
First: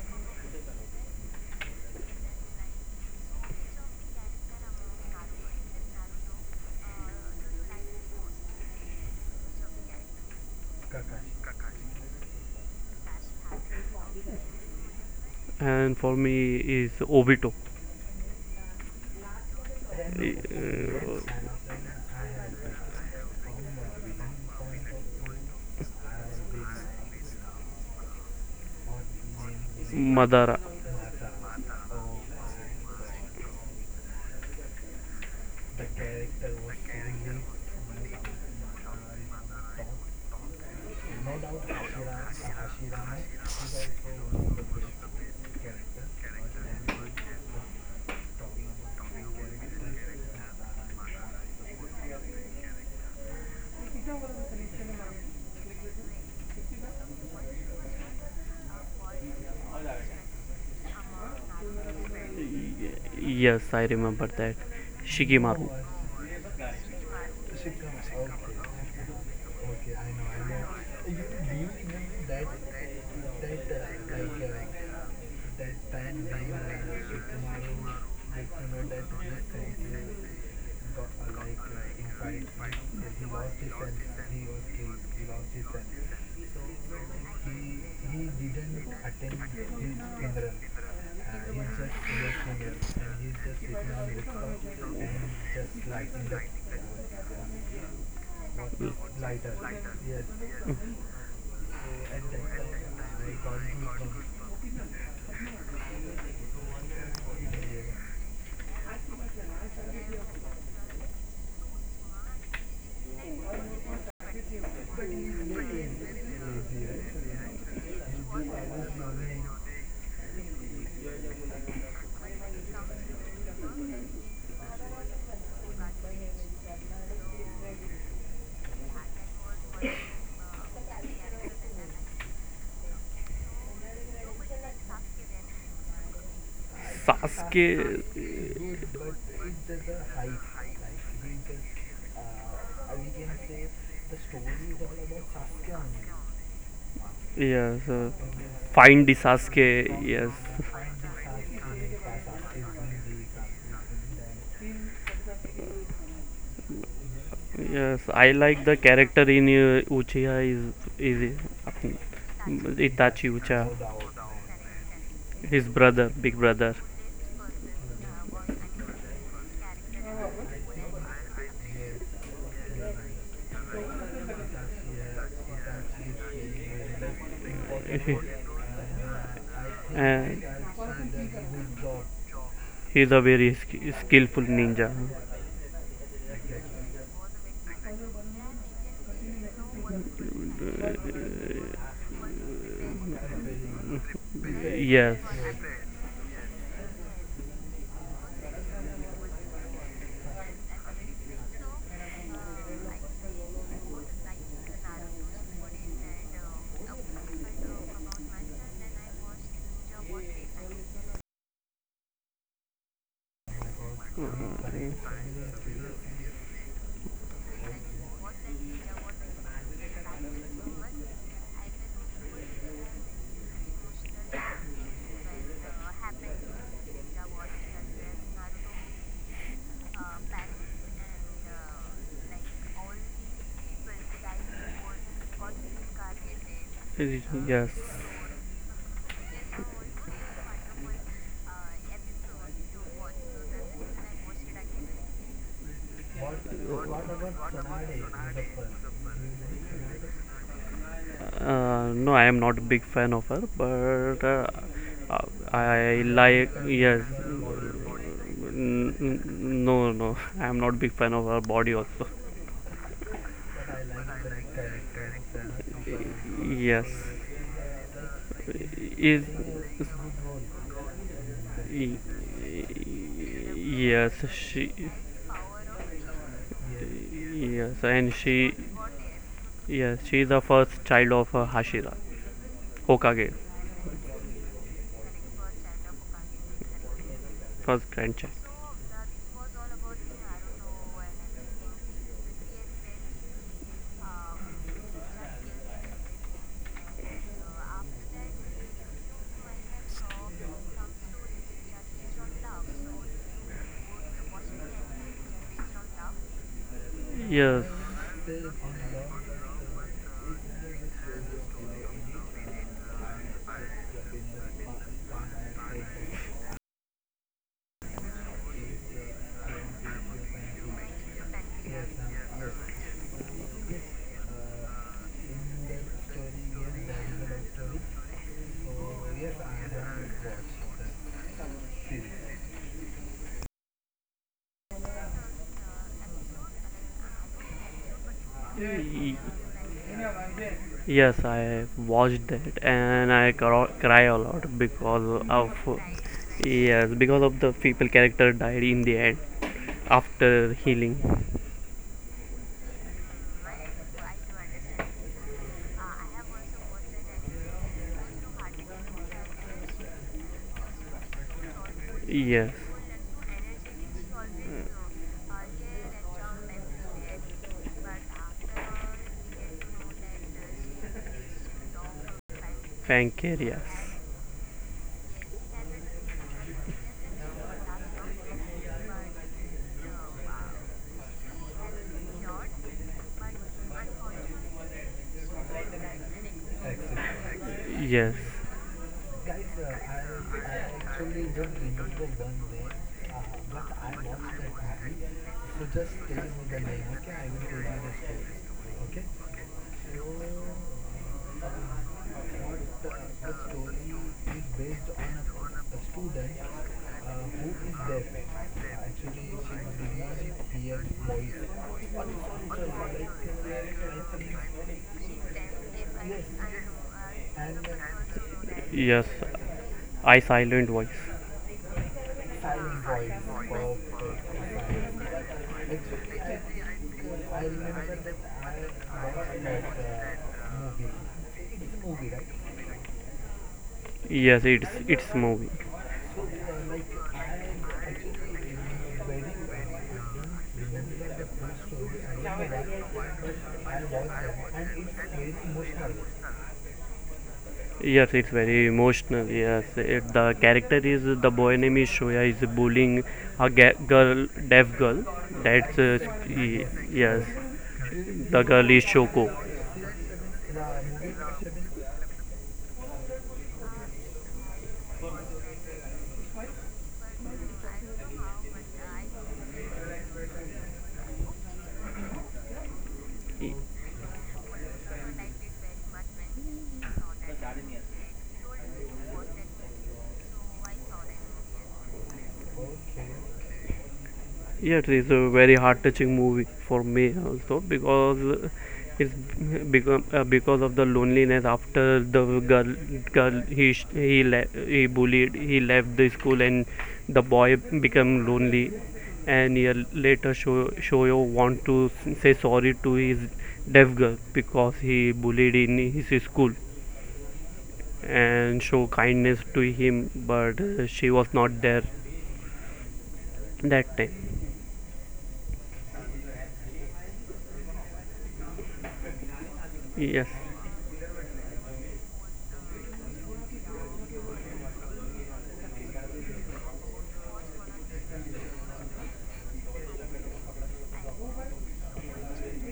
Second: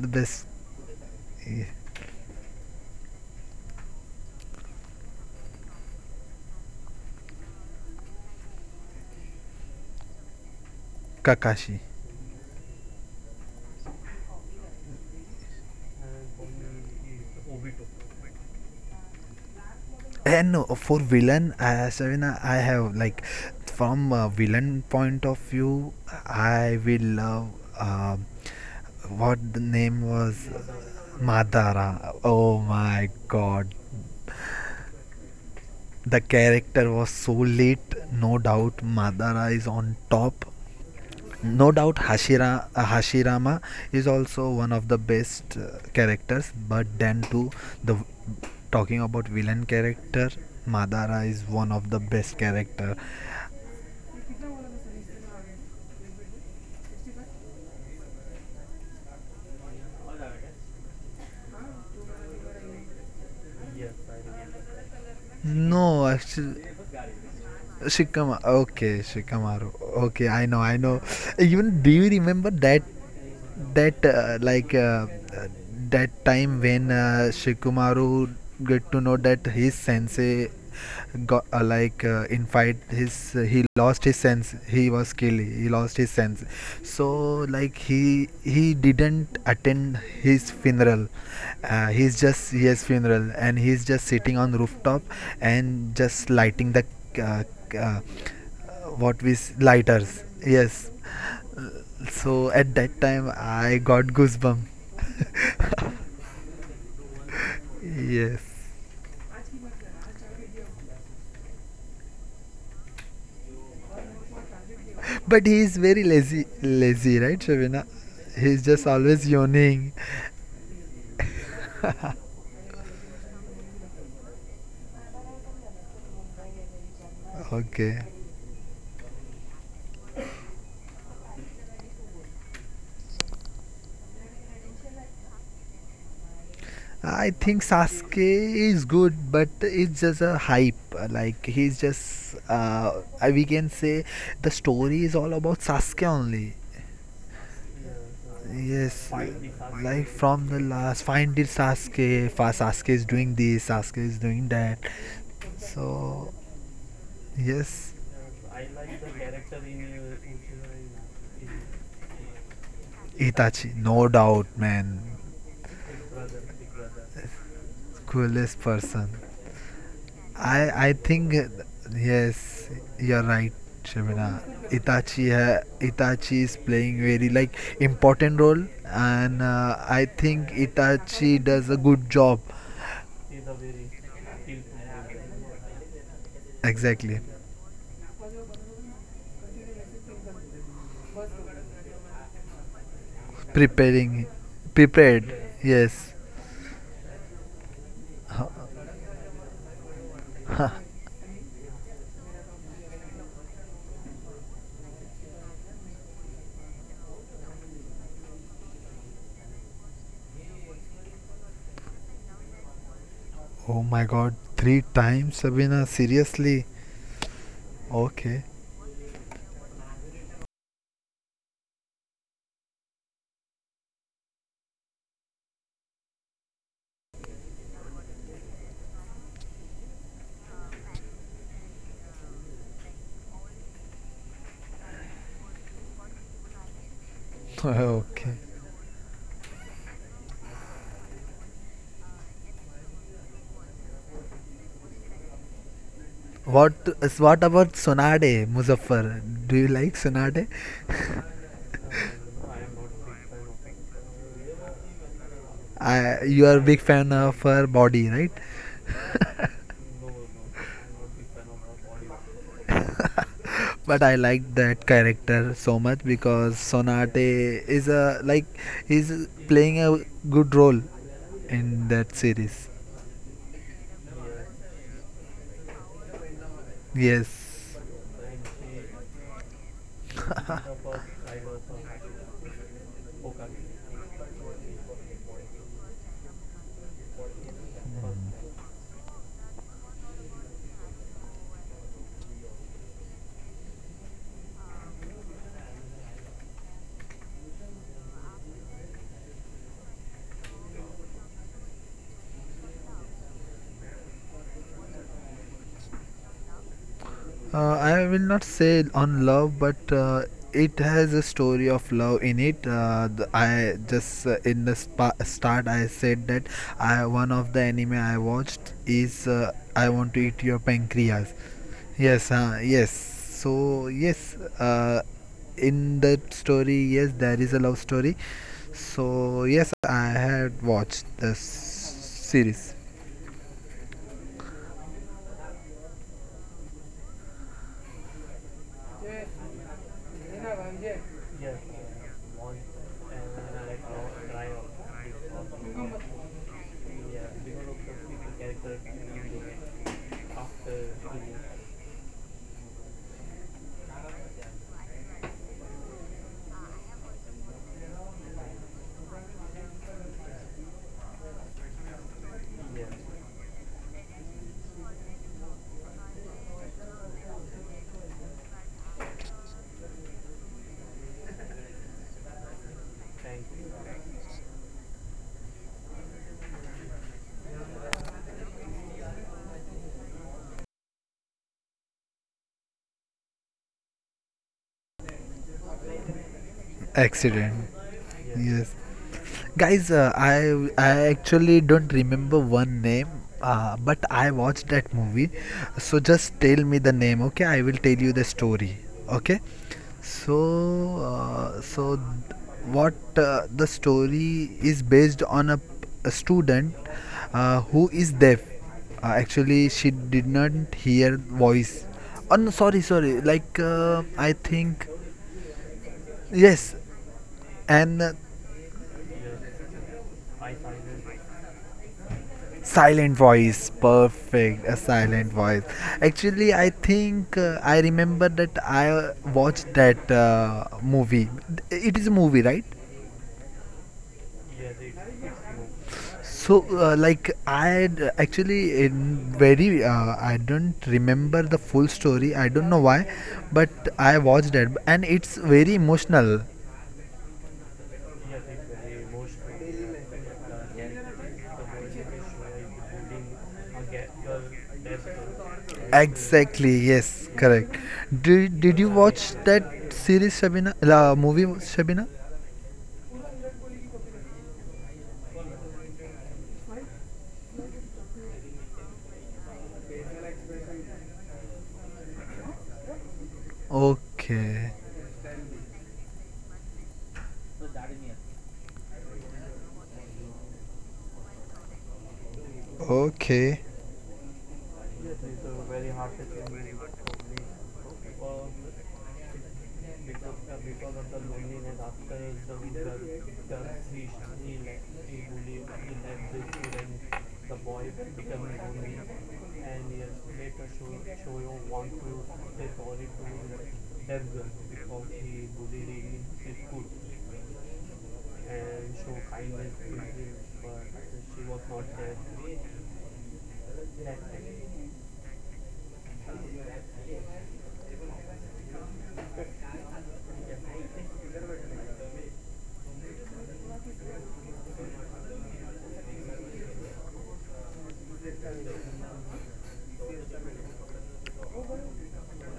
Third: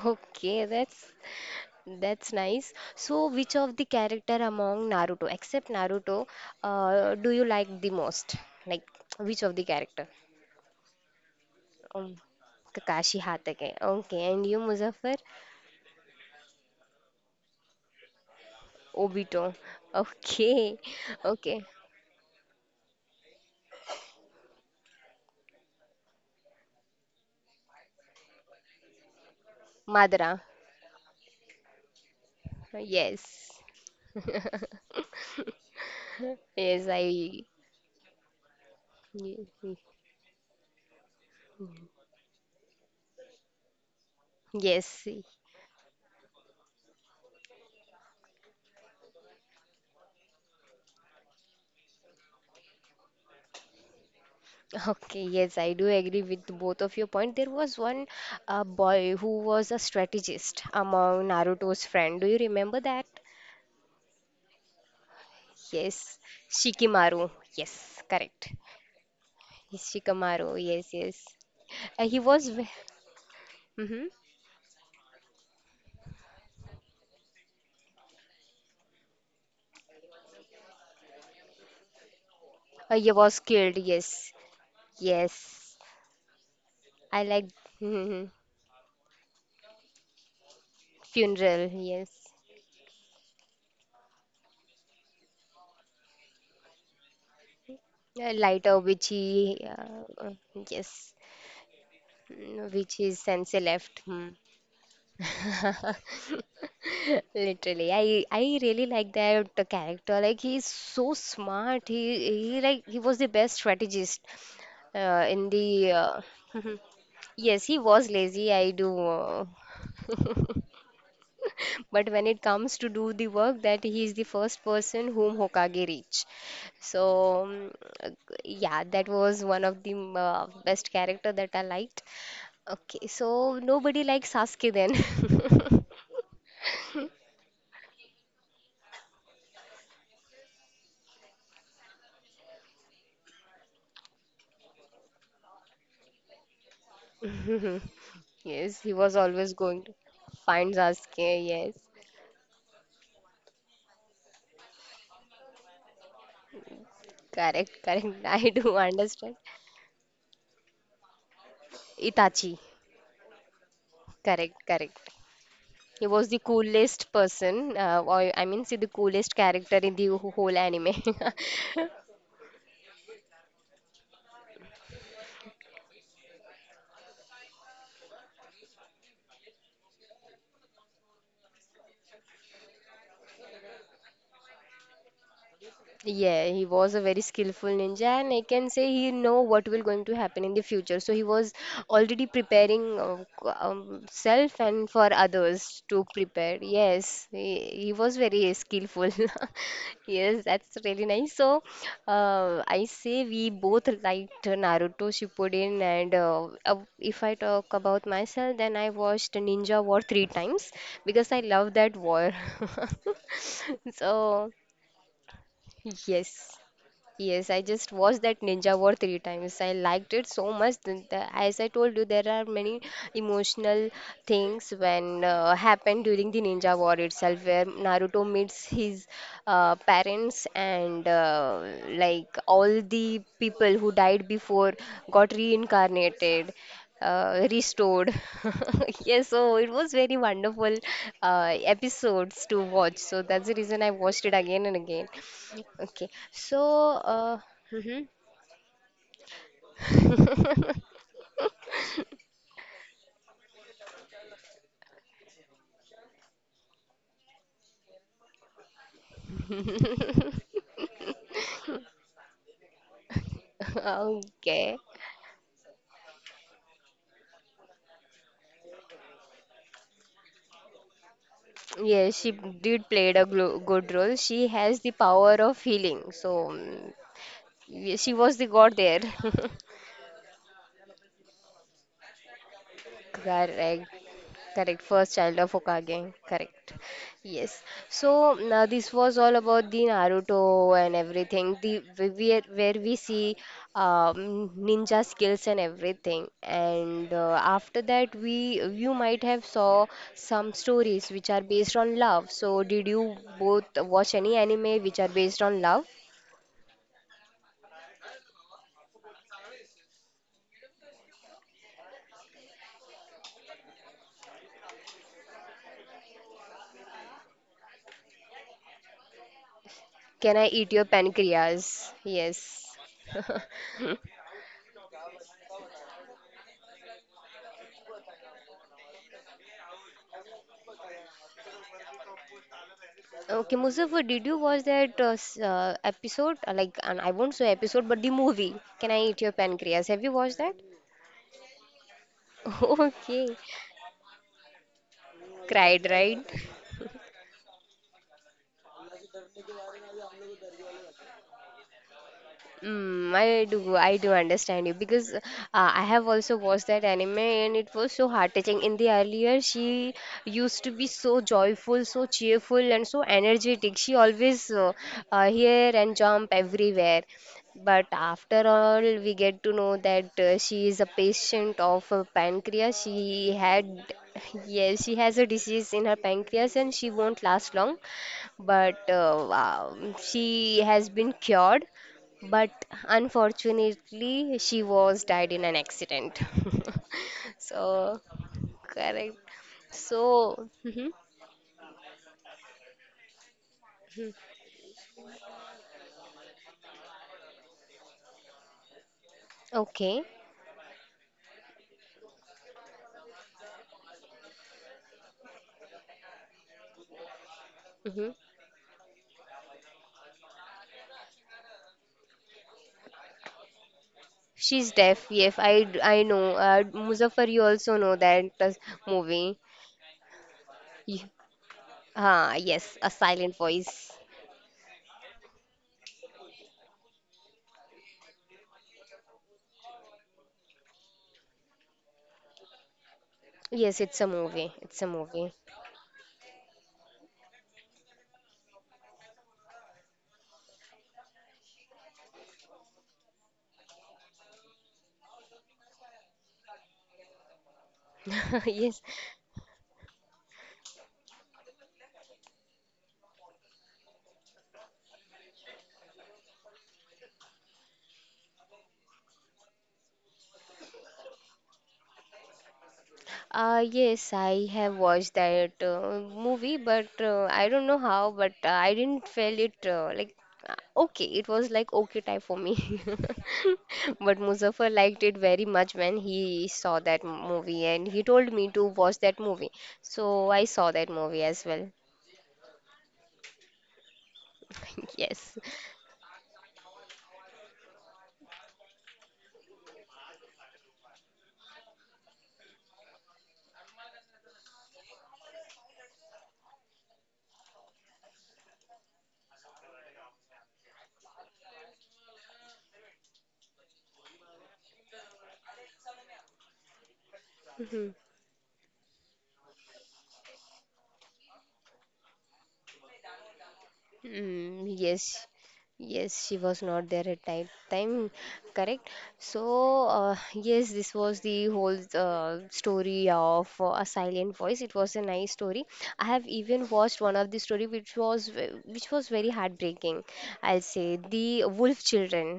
Speaker 2: The best
Speaker 1: Okay,
Speaker 2: eh,
Speaker 1: that's nice. So, which of the character among Naruto, except Naruto, do you like the most? Like, which of the character?
Speaker 2: Kakashi.
Speaker 1: Um, Kakashi Hatake. Okay, and you, Muzaffar?
Speaker 3: and for me is Obito,
Speaker 1: Obito. <laughs>
Speaker 2: And no,
Speaker 1: Okay,
Speaker 2: for
Speaker 3: uh,
Speaker 2: villain,
Speaker 1: okay.
Speaker 2: Shavina, I have like from a villain point of view, I will love uh, what the name
Speaker 1: Madara.
Speaker 2: was
Speaker 3: Madara.
Speaker 2: Madara. Oh my
Speaker 1: Yes,
Speaker 2: god. The character
Speaker 1: yes,
Speaker 2: was so
Speaker 1: I.
Speaker 2: lit, no doubt. Madara is on top. No doubt Hashirama is also one of the
Speaker 1: Yes.
Speaker 2: best characters, but then too, the talking about villain character, Madara is one of the best character.
Speaker 1: Okay, yes, I do agree with both of your point. There was one boy who was a strategist among Naruto's friend. Do you remember that?
Speaker 3: Yes, I remember that. Shikimaru,
Speaker 2: No,
Speaker 1: Yes,
Speaker 2: actually,
Speaker 1: Shikimaru. Yes,
Speaker 2: Shikama.
Speaker 1: correct.
Speaker 2: Okay, Shikamaru.
Speaker 1: Yes,
Speaker 2: Okay, I
Speaker 1: Shikamaru.
Speaker 2: know, I
Speaker 1: Yes,
Speaker 2: know.
Speaker 1: yes.
Speaker 2: Even do you
Speaker 1: He
Speaker 2: remember
Speaker 1: was.
Speaker 2: that that
Speaker 1: Mm-hmm.
Speaker 2: uh, like uh, uh, that time when Shikamaru get to know that his sensei got in fight
Speaker 1: He
Speaker 2: his
Speaker 1: was
Speaker 2: he
Speaker 1: killed.
Speaker 2: lost his sense
Speaker 1: Yes,
Speaker 2: he was killed he lost
Speaker 1: yes.
Speaker 2: his sense, so
Speaker 1: I like
Speaker 2: like
Speaker 1: mhm.
Speaker 2: he didn't attend his funeral.
Speaker 1: Funeral.
Speaker 2: He's
Speaker 1: Yes,
Speaker 2: just his funeral and he's just sitting on rooftop and just lighting the uh,
Speaker 1: lighter which he.
Speaker 2: lighters, yes.
Speaker 1: Yes,
Speaker 2: So at
Speaker 1: mm,
Speaker 2: that
Speaker 1: which
Speaker 2: time
Speaker 1: his
Speaker 2: I
Speaker 1: sensei
Speaker 2: got
Speaker 1: left. Hmm.
Speaker 2: goosebump. <laughs>
Speaker 1: Literally, I
Speaker 2: Yes,
Speaker 1: I really like that character. Like he is so smart. He like he was the best strategist
Speaker 2: but
Speaker 1: in
Speaker 2: he is
Speaker 1: the.
Speaker 2: very lazy, lazy, right,
Speaker 1: Yes,
Speaker 2: Shavina?
Speaker 1: he was lazy.
Speaker 2: He's
Speaker 1: I
Speaker 2: just
Speaker 1: do,
Speaker 2: always yawning.
Speaker 1: <laughs> but when it comes to do the work, that he is the first person whom Hokage reach. So
Speaker 2: Okay,
Speaker 1: uh, yeah, that was one of the best character that I liked. Okay, so nobody likes Sasuke then. <laughs>
Speaker 2: I think
Speaker 3: Sasuke.
Speaker 2: Sasuke is good, but it's just a hype, like he's just I- we can say the story is all about Sasuke only.
Speaker 3: Yes,
Speaker 1: Yes,
Speaker 2: Yes,
Speaker 1: he
Speaker 3: find the
Speaker 1: was always going
Speaker 2: like
Speaker 1: to
Speaker 3: Sasuke.
Speaker 2: from
Speaker 3: Yes.
Speaker 2: the
Speaker 1: find
Speaker 2: last, find it
Speaker 1: Sasuke. Yes.
Speaker 2: Sasuke. Fa Sasuke is doing this, Sasuke is doing that. So,
Speaker 1: Correct,
Speaker 2: yes,
Speaker 3: Yes,
Speaker 1: correct. <laughs>
Speaker 3: I
Speaker 1: I
Speaker 3: like the
Speaker 1: do
Speaker 3: character
Speaker 1: understand.
Speaker 3: in Uchiha is uh,
Speaker 1: Itachi.
Speaker 3: Itachi
Speaker 2: Itachi,
Speaker 3: Uchiha,
Speaker 2: no doubt,
Speaker 1: Correct,
Speaker 2: man,
Speaker 1: correct.
Speaker 3: his brother,
Speaker 1: He was
Speaker 3: big
Speaker 1: the
Speaker 3: brother.
Speaker 1: coolest person, or
Speaker 2: coolest
Speaker 1: I mean, see the
Speaker 2: person.
Speaker 1: coolest character in the
Speaker 2: I
Speaker 1: whole
Speaker 2: I
Speaker 1: anime.
Speaker 2: think
Speaker 1: <laughs>
Speaker 2: yes, you're right, Shabina. Itachi ha- Itachi is playing very like
Speaker 3: <laughs> He
Speaker 2: important role, and I think
Speaker 3: and
Speaker 2: Itachi does a good job.
Speaker 3: he's a very skillful ninja.
Speaker 1: Yeah, he was a very
Speaker 2: Exactly.
Speaker 1: skillful ninja, and I can say he know what will going to happen in the future. So he was already preparing self
Speaker 2: preparing
Speaker 1: and for
Speaker 3: Yes,
Speaker 2: Prepared,
Speaker 1: others to
Speaker 2: yes.
Speaker 1: prepare. Yes, he was very
Speaker 2: <laughs>
Speaker 1: skillful. <laughs> Yes, that's really nice. So I say we both liked Naruto Shippuden, and if I talk about myself, then I watched Ninja War three times because I love that war. <laughs>
Speaker 2: Oh my god,
Speaker 1: So
Speaker 2: three times, Sabina,
Speaker 1: yes.
Speaker 2: seriously?
Speaker 1: Yes, I just watched
Speaker 2: Okay.
Speaker 1: that Ninja War three times. I liked it so much. Then the- as I told you, there are many emotional things when happened during the Ninja War itself, where Naruto meets his parents and like all the people who died before got reincarnated.
Speaker 2: <laughs>
Speaker 3: yes.
Speaker 1: Restored.
Speaker 2: Okay.
Speaker 1: <laughs> Yes, so it was very wonderful episodes to watch. So that's the reason I watched it again and again. Okay, so
Speaker 2: What
Speaker 1: uh,
Speaker 2: about
Speaker 1: mhm.
Speaker 2: Sonade, Muzaffar, do you like Sonade?
Speaker 3: No, I am not a big fan of her, but uh, I
Speaker 2: I, you are a
Speaker 3: like
Speaker 2: big fan
Speaker 3: yes.
Speaker 2: of her body, right?
Speaker 3: No, no, <laughs> I am not big fan of her body also.
Speaker 2: <laughs> But I like that
Speaker 1: <laughs> Okay,
Speaker 2: character so much because
Speaker 3: Yes.
Speaker 2: Sonate is a like he's
Speaker 3: Is
Speaker 2: playing a good role in that
Speaker 1: yes, she
Speaker 2: series.
Speaker 1: did played a glo good
Speaker 3: yes,
Speaker 1: role. She
Speaker 3: she.
Speaker 1: has the power of healing, so mm,
Speaker 2: Yes.
Speaker 3: Yes,
Speaker 1: yeah,
Speaker 3: and
Speaker 1: she was the
Speaker 3: she.
Speaker 1: god there. <laughs>
Speaker 3: Yes, she is the first child of Hashira, Hokage.
Speaker 1: Correct. Correct, first child of Hokage. Correct. Yes.
Speaker 3: First
Speaker 1: So
Speaker 3: trend check.
Speaker 1: now this was all about the Naruto and everything. The where we see ninja skills and everything. And after that, we you might have saw some stories which are based on love. So did you both watch any anime which are based on love?
Speaker 3: Yes,
Speaker 2: I will not say on love, but it has a story of love in it. The, I just In the start I said that I one of the anime I watched is I want to eat
Speaker 1: Can I
Speaker 2: your
Speaker 1: eat your
Speaker 2: pancreas.
Speaker 1: pancreas?
Speaker 2: Yes,
Speaker 1: Yes.
Speaker 2: yes. So yes, in that story, yes, there is a love story. So yes, I had watched the series.
Speaker 1: Okay, Muzaffar, did you watch that episode? Like, and I won't say episode, but the movie. Can I
Speaker 3: y-
Speaker 1: eat your pancreas? Have you watched that?
Speaker 3: yes, I watched that
Speaker 1: <laughs>
Speaker 3: and
Speaker 1: Okay,
Speaker 3: I cry a lot because of
Speaker 1: cried, right?
Speaker 3: yes, because of the people character died in the end. After healing.
Speaker 1: I do understand you because I have also watched that anime and it was so heart-touching. In the earlier, she used to be so joyful, so
Speaker 3: Yes.
Speaker 1: cheerful, and so energetic. She always here and jump everywhere. But after all, we get to know that she is a patient of pancreas.
Speaker 3: Pancreas.
Speaker 1: Yes, she has a disease in her pancreas and she won't last long. But wow, she has been cured but unfortunately she was died in an accident
Speaker 2: Accident.
Speaker 1: <laughs> so
Speaker 3: Yes.
Speaker 2: Yes.
Speaker 1: correct
Speaker 2: Guys, uh, I
Speaker 1: so
Speaker 2: I actually don't remember one name, but I
Speaker 1: mhm.
Speaker 2: watched that movie. So just tell me the name, okay? I will tell you the story, okay?
Speaker 1: okay
Speaker 2: So uh, so what the story is based on a student who is
Speaker 1: hmm
Speaker 2: deaf. Actually, she did not hear voice. Oh no, sorry, sorry. Like I think
Speaker 1: she's deaf yes I know
Speaker 2: yes,
Speaker 1: muzaffar you
Speaker 2: and
Speaker 1: also know that
Speaker 3: Yes. Yes.
Speaker 1: movie
Speaker 3: I silent voice.
Speaker 1: Y- ah yes
Speaker 2: Silent
Speaker 1: a silent
Speaker 2: voice,
Speaker 1: voice
Speaker 2: perfect. A silent voice. Actually, I think I remember that I watched that movie. It is a movie, right?
Speaker 1: yes it's a
Speaker 3: Yes,
Speaker 1: movie it's a
Speaker 3: it's
Speaker 1: movie
Speaker 3: moving.
Speaker 2: So, like, I had actually in very, I don't remember the full story. I don't know why, but I watched it, and it's very emotional.
Speaker 3: Yes, it's
Speaker 1: <laughs>
Speaker 3: very
Speaker 1: Yes.
Speaker 3: emotional. Yes, the character is the boy name is Shoya is bullying a girl, deaf girl. That's
Speaker 2: Exactly.
Speaker 3: yes.
Speaker 2: Yes. Correct.
Speaker 3: The girl is
Speaker 2: Did you
Speaker 3: Shoko.
Speaker 2: watch that series, Shabina? La movie, Shabina?
Speaker 1: Yes, I have watched that movie, but I don't know how, but I didn't feel it like okay. It was like okay type for me. <laughs> But Muzaffar
Speaker 2: Okay.
Speaker 1: liked it very much when he saw that movie, and he told me to watch that movie. So I saw that movie as well.
Speaker 2: Okay.
Speaker 3: Yeah, it
Speaker 1: <laughs>
Speaker 3: is a
Speaker 1: Yes.
Speaker 3: very heart touching movie for me also, because it's become because of the loneliness after the girl girl he bullied, he left the school, and the boy became lonely. And year later, Shoyo want to say sorry to his deaf girl because he bullied in his school and show kindness to him, but she was not there that time.
Speaker 1: Yes, yes, she was not there at time, correct? So
Speaker 3: Yes.
Speaker 1: yes, this was the whole story of a silent voice. It was a nice story. I have even watched one of the story which was which was very heartbreaking. I'll say the Wolf Children.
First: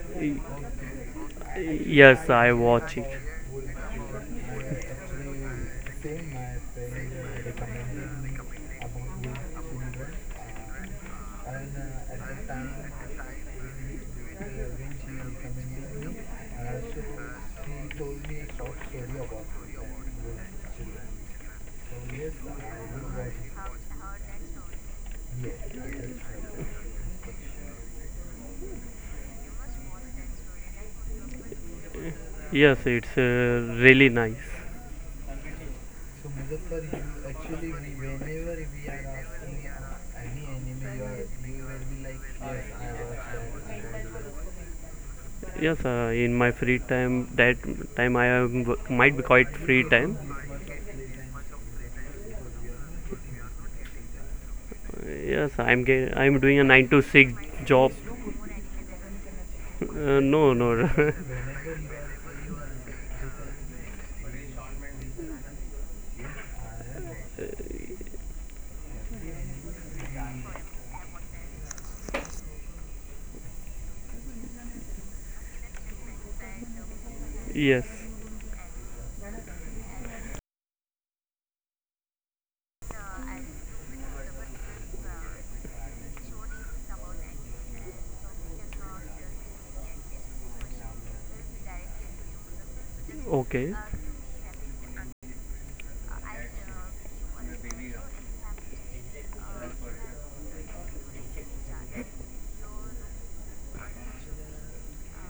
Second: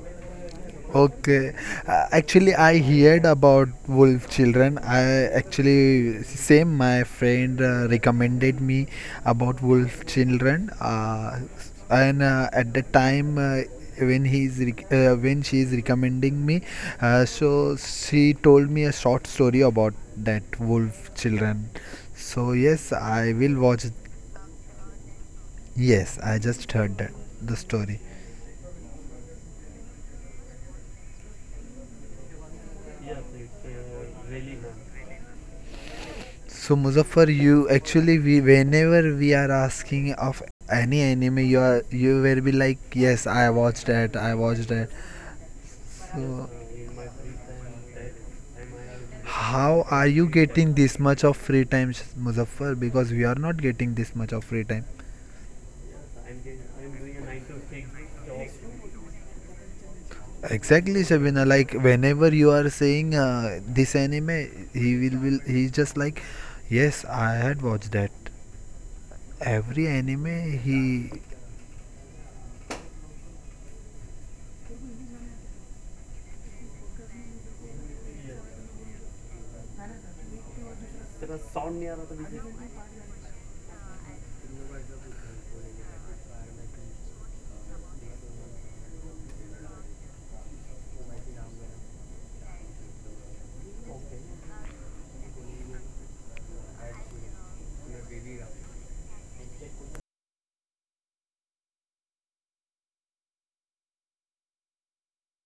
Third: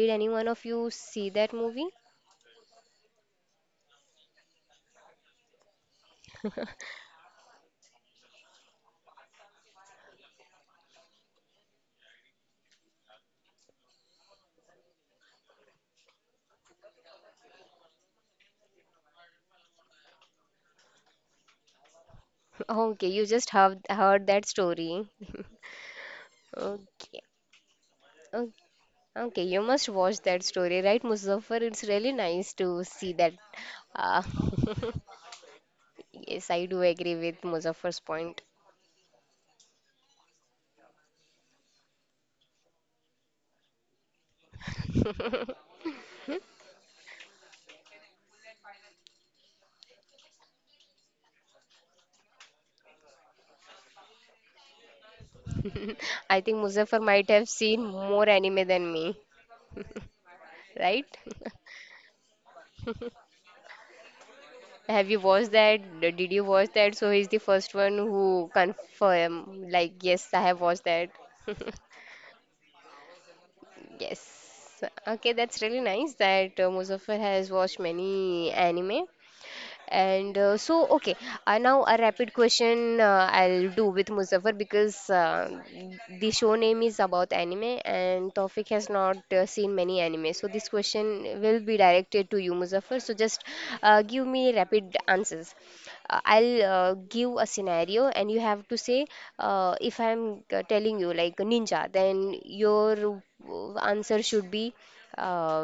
Speaker 1: Did any one of you see that
Speaker 2: Okay.
Speaker 1: movie?
Speaker 3: Yes,
Speaker 2: Actually,
Speaker 3: I
Speaker 2: I
Speaker 3: watch it.
Speaker 2: heard about wolf children. I actually same my friend recommended me about wolf children. And at the time when she is recommending me, so she told me a short story about that wolf children. So
Speaker 1: <laughs>
Speaker 2: yes,
Speaker 1: Okay, you
Speaker 2: I
Speaker 1: just
Speaker 2: will
Speaker 1: have
Speaker 2: watch.
Speaker 1: heard that story. <laughs>
Speaker 2: Yes, I just heard that
Speaker 1: Okay.
Speaker 2: the story.
Speaker 1: Okay, you must watch that story, right, Muzaffar? It's really nice to see
Speaker 3: Yes,
Speaker 1: that.
Speaker 3: it's
Speaker 1: Uh,
Speaker 3: really nice.
Speaker 1: <laughs> yes, I do
Speaker 2: So
Speaker 1: agree with
Speaker 2: Muzaffar, you
Speaker 1: Muzaffar's
Speaker 2: actually
Speaker 1: point.
Speaker 2: we whenever we are asking of any anime, you are you will be like, yes, I watched that, I watched that.
Speaker 3: Yes,
Speaker 2: So
Speaker 3: in my free time, that time I am, might be quite
Speaker 2: how are
Speaker 3: free
Speaker 2: you
Speaker 3: time.
Speaker 2: getting this much of free time, Muzaffar? Because we are not getting this much of free time.
Speaker 3: Yes,
Speaker 1: <laughs> I think
Speaker 3: I'm doing a
Speaker 1: Muzaffar
Speaker 3: nine
Speaker 1: might
Speaker 3: to
Speaker 1: have
Speaker 3: six
Speaker 1: seen
Speaker 3: job.
Speaker 1: more anime than me,
Speaker 3: No,
Speaker 1: right?
Speaker 2: Exactly,
Speaker 3: no.
Speaker 1: <laughs>
Speaker 2: Shabina. Like whenever you are saying this anime, he
Speaker 1: Have you
Speaker 2: will
Speaker 1: watched
Speaker 2: will
Speaker 1: that?
Speaker 2: he's just
Speaker 1: Did
Speaker 2: like,
Speaker 1: you watch that? So
Speaker 2: yes,
Speaker 1: he's the
Speaker 2: I had
Speaker 1: first one
Speaker 2: watched that.
Speaker 1: who confirm, like,
Speaker 2: Every
Speaker 1: yes,
Speaker 2: anime
Speaker 1: I have watched that. <laughs>
Speaker 2: he
Speaker 1: Yes. Okay, that's really nice that Muzaffar has watched
Speaker 3: <laughs> Yes,
Speaker 1: many anime. And okay, now a rapid question I'll do with Muzaffar because the show name is about anime and Tawfiq has not seen many anime. So, this question will be directed to you, Muzaffar. So, just
Speaker 3: okay,
Speaker 1: give me rapid answers I'll give a scenario and you have to say if I'm telling you like ninja, then your answer should be uh,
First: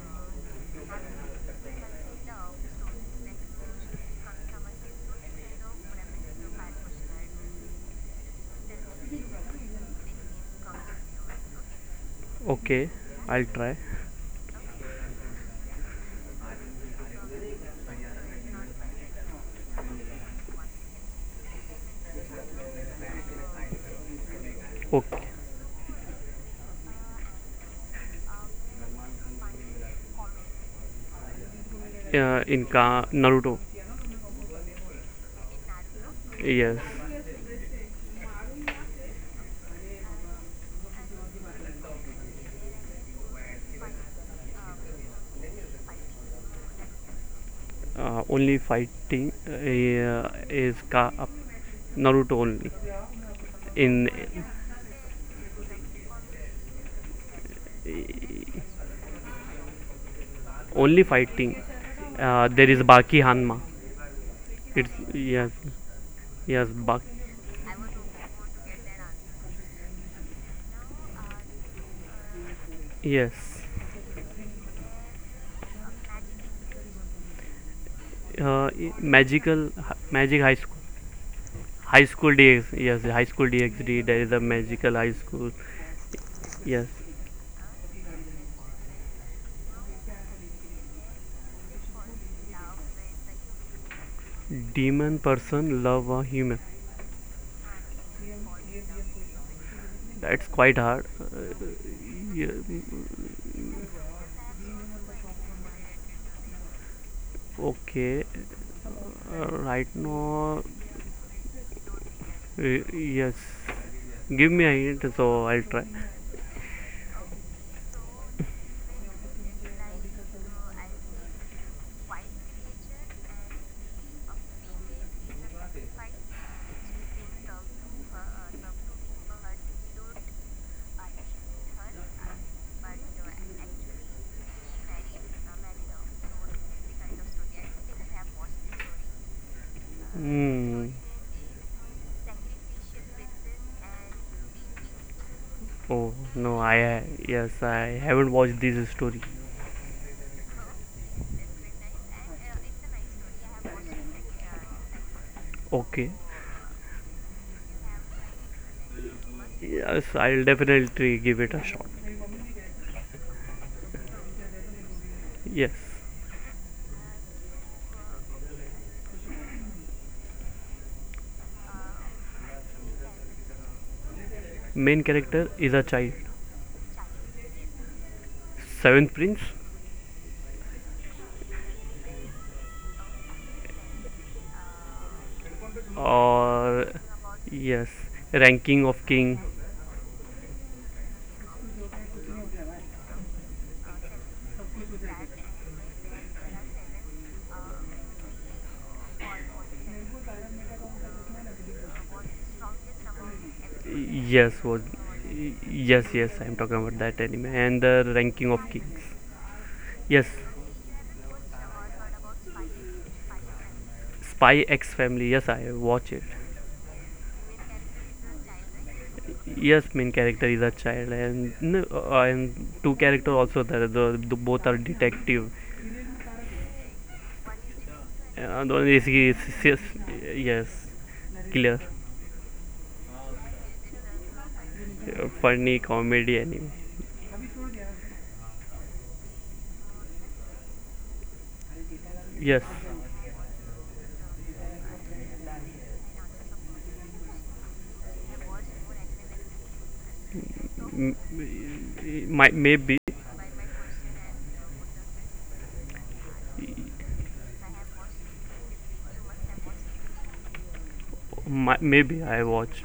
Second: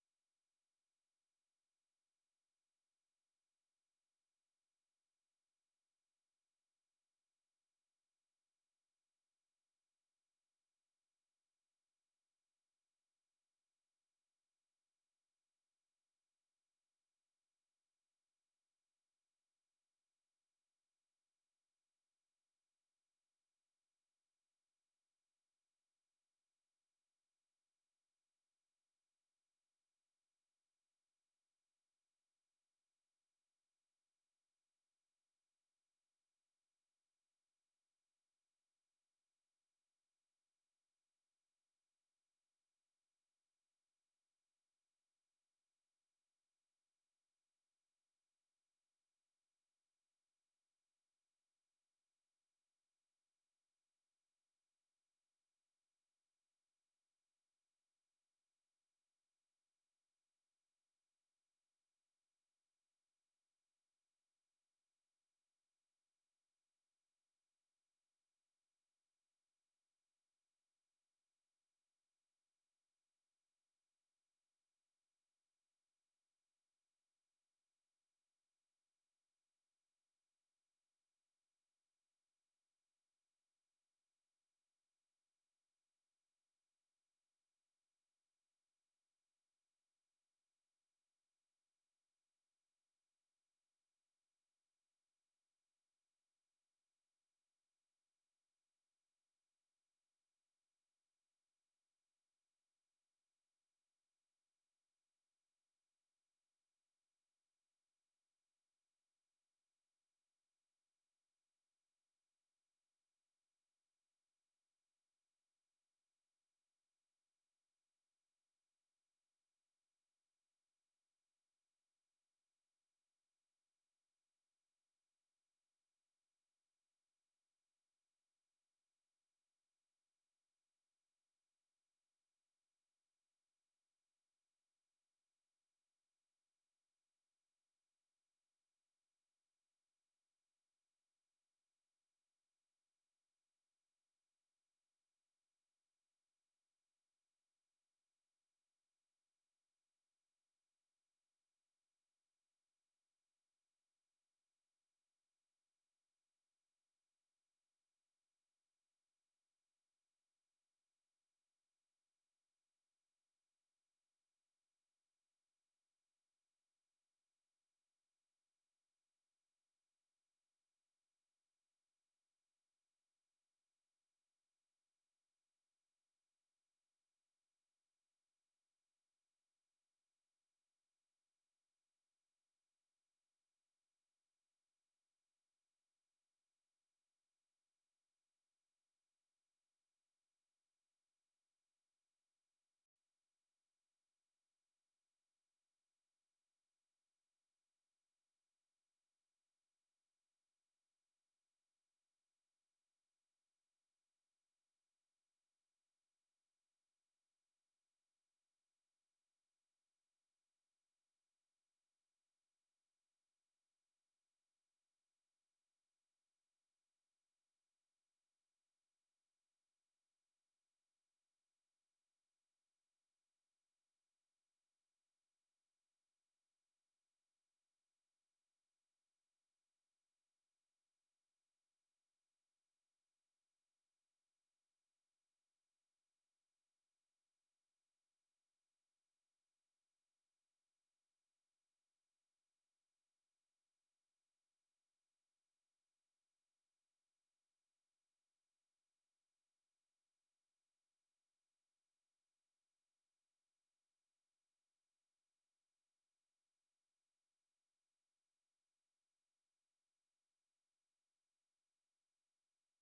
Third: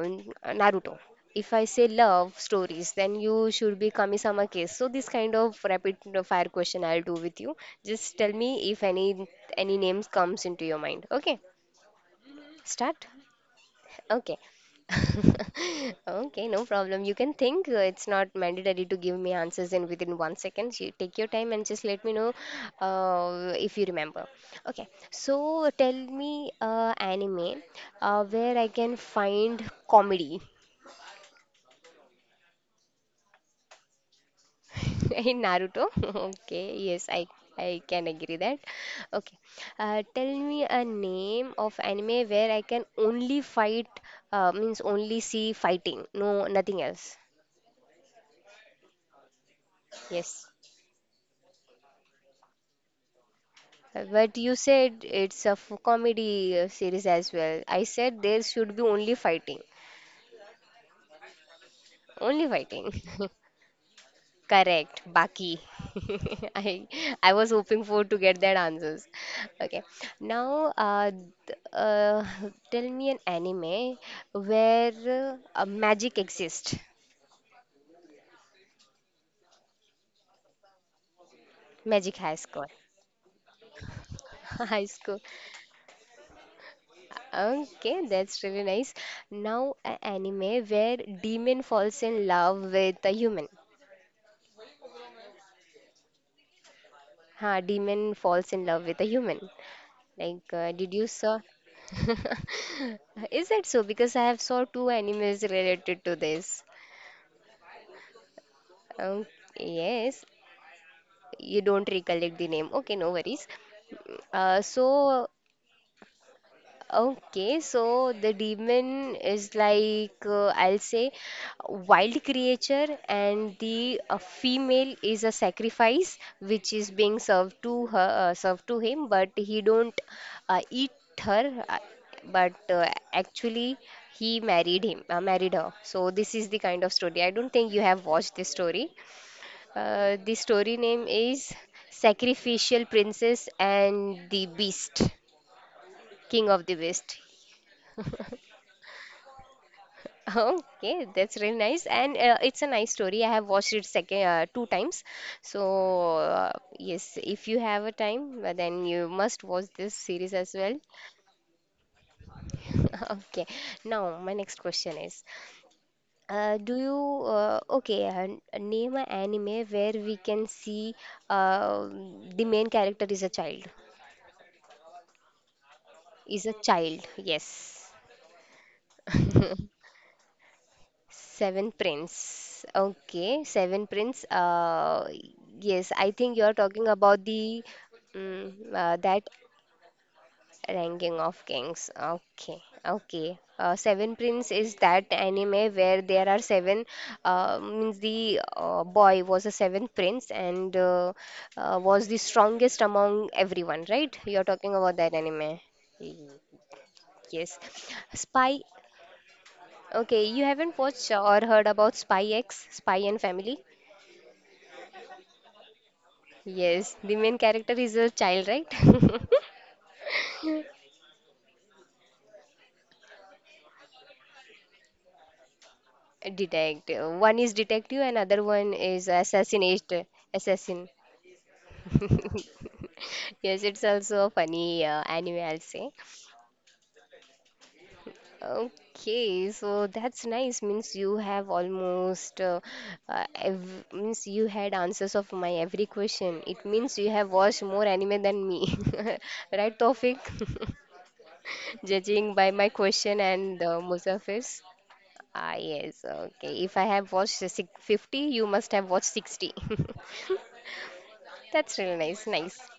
Speaker 1: Naruto. If I say love stories, then you should be Kami-sama case. So this kind of rapid fire question I'll do with you. Just tell me if any names comes into your mind. Okay,
Speaker 3: okay.
Speaker 1: start.
Speaker 3: I'll try.
Speaker 1: Okay. <laughs> Okay, no problem. You can think. It's not mandatory to give me answers in within 1 second. You take your time and just let me know if you remember. Okay,
Speaker 3: Okay.
Speaker 1: so tell me anime where I can find comedy
Speaker 3: In Naruto.
Speaker 1: <laughs> in Naruto. <laughs> Okay,
Speaker 3: Yes,
Speaker 1: yes, I can agree that. Okay, tell me a name of anime where I can only fight means only see fighting, no nothing else.
Speaker 3: only fighting uh,
Speaker 1: Yes.
Speaker 3: is Ka- uh, Naruto only. In
Speaker 1: But you said it's a comedy series as well. I
Speaker 3: uh,
Speaker 1: said there should be only fighting.
Speaker 3: only fighting,
Speaker 1: Only
Speaker 3: there is
Speaker 1: fighting.
Speaker 3: Baki
Speaker 1: <laughs>
Speaker 3: Hanma. It's
Speaker 1: Correct.
Speaker 3: yes,
Speaker 1: Baki. <laughs>
Speaker 3: yes, Bak,
Speaker 1: I I was hoping for to get that answers. Okay. Now, <laughs> tell me an
Speaker 3: yes.
Speaker 1: anime where magic exists.
Speaker 3: Uh, magical Magic high school, high
Speaker 1: Magic
Speaker 3: school
Speaker 1: High School.
Speaker 3: dx, yes, High School DxD, there is a
Speaker 1: <laughs> High
Speaker 3: magical high
Speaker 1: School.
Speaker 3: school. Yes,
Speaker 1: Okay, that's really nice. Now, an anime where demon falls in love with a human.
Speaker 3: demon person love a human,
Speaker 1: Ha, demon falls in love with a human.
Speaker 3: that's
Speaker 1: Like,
Speaker 3: quite
Speaker 1: did
Speaker 3: hard,
Speaker 1: you saw? <laughs>
Speaker 3: yeah.
Speaker 1: Is that so? Because I have saw two animes related to this.
Speaker 3: Okay,
Speaker 1: Um,
Speaker 3: right
Speaker 1: yes,
Speaker 3: now,
Speaker 1: you don't recollect the name. Okay, no
Speaker 3: yes.
Speaker 1: worries.
Speaker 3: Give
Speaker 1: Uh,
Speaker 3: me a hint,
Speaker 1: so
Speaker 3: so I'll try.
Speaker 1: Okay, so the demon is like I'll say wild creature and the female is a sacrifice which is being served to her served to him but he don't eat her , but actually he married him married her. So this is the kind of story. I don't think you have watched this story. The
Speaker 3: Hmm.
Speaker 1: story name is Sacrificial Princess and the Beast.
Speaker 3: Oh
Speaker 1: King
Speaker 3: no,
Speaker 1: of the West.
Speaker 3: yes, I haven't watched this story.
Speaker 1: Okay, that's really nice, and it's a nice story. I have watched it second two times, so
Speaker 3: Okay,
Speaker 1: yes, if you have a time, then you must watch this
Speaker 3: yes,
Speaker 1: series
Speaker 3: I'll
Speaker 1: as well.
Speaker 3: definitely give it a shot.
Speaker 1: <laughs> Okay, now my next question is,
Speaker 3: Yes,
Speaker 1: do you name an anime where we can see uh, the main character is a child?
Speaker 3: main character is a child.
Speaker 1: Is a child? Yes.
Speaker 3: Seventh prince,
Speaker 1: <laughs> Seven Prince. Okay, Seven Prince. Yes, I think you're talking
Speaker 3: or
Speaker 1: about the
Speaker 3: yes, Ranking of
Speaker 1: that
Speaker 3: King.
Speaker 1: ranking of kings. Okay, okay. Seven Prince is that anime where there are seven. Means the boy was a seventh prince and was the strongest among everyone. Right? You're
Speaker 3: Yes,
Speaker 1: talking
Speaker 3: was
Speaker 1: about that anime.
Speaker 3: yes, yes. I'm talking about that anime
Speaker 1: Yes.
Speaker 3: and the Ranking of
Speaker 1: Spy.
Speaker 3: Kings. Yes,
Speaker 1: Okay, you haven't watched or heard about Spy X, Spy and Family?
Speaker 3: Spy X Family. Yes, I watch it.
Speaker 1: Yes, the main character is a child, right? <laughs>
Speaker 3: Yes, main character is a child, and no, and two character also there. The both are detective.
Speaker 1: Detective. One is detective, and other
Speaker 3: The
Speaker 1: one
Speaker 3: one
Speaker 1: is
Speaker 3: is- Yes, yes,
Speaker 1: assassin.
Speaker 3: killer.
Speaker 1: <laughs> Yes, it's also a funny anime, I'll
Speaker 3: Funny
Speaker 1: say.
Speaker 3: comedy anime.
Speaker 1: Okay, so that's nice. Means you have almost
Speaker 3: Yes,
Speaker 1: means you had answers of my every question. It means you have watched more anime than me, <laughs> right, Tofik?
Speaker 3: M-
Speaker 1: <laughs> Judging
Speaker 3: m-
Speaker 1: by
Speaker 3: might
Speaker 1: my
Speaker 3: maybe,
Speaker 1: question and Musafir's. Ah, yes, okay. If I have watched the 50, you must have watched 60. <laughs>
Speaker 3: might,
Speaker 1: That's really
Speaker 3: maybe
Speaker 1: nice,
Speaker 3: I
Speaker 1: nice.
Speaker 3: watch.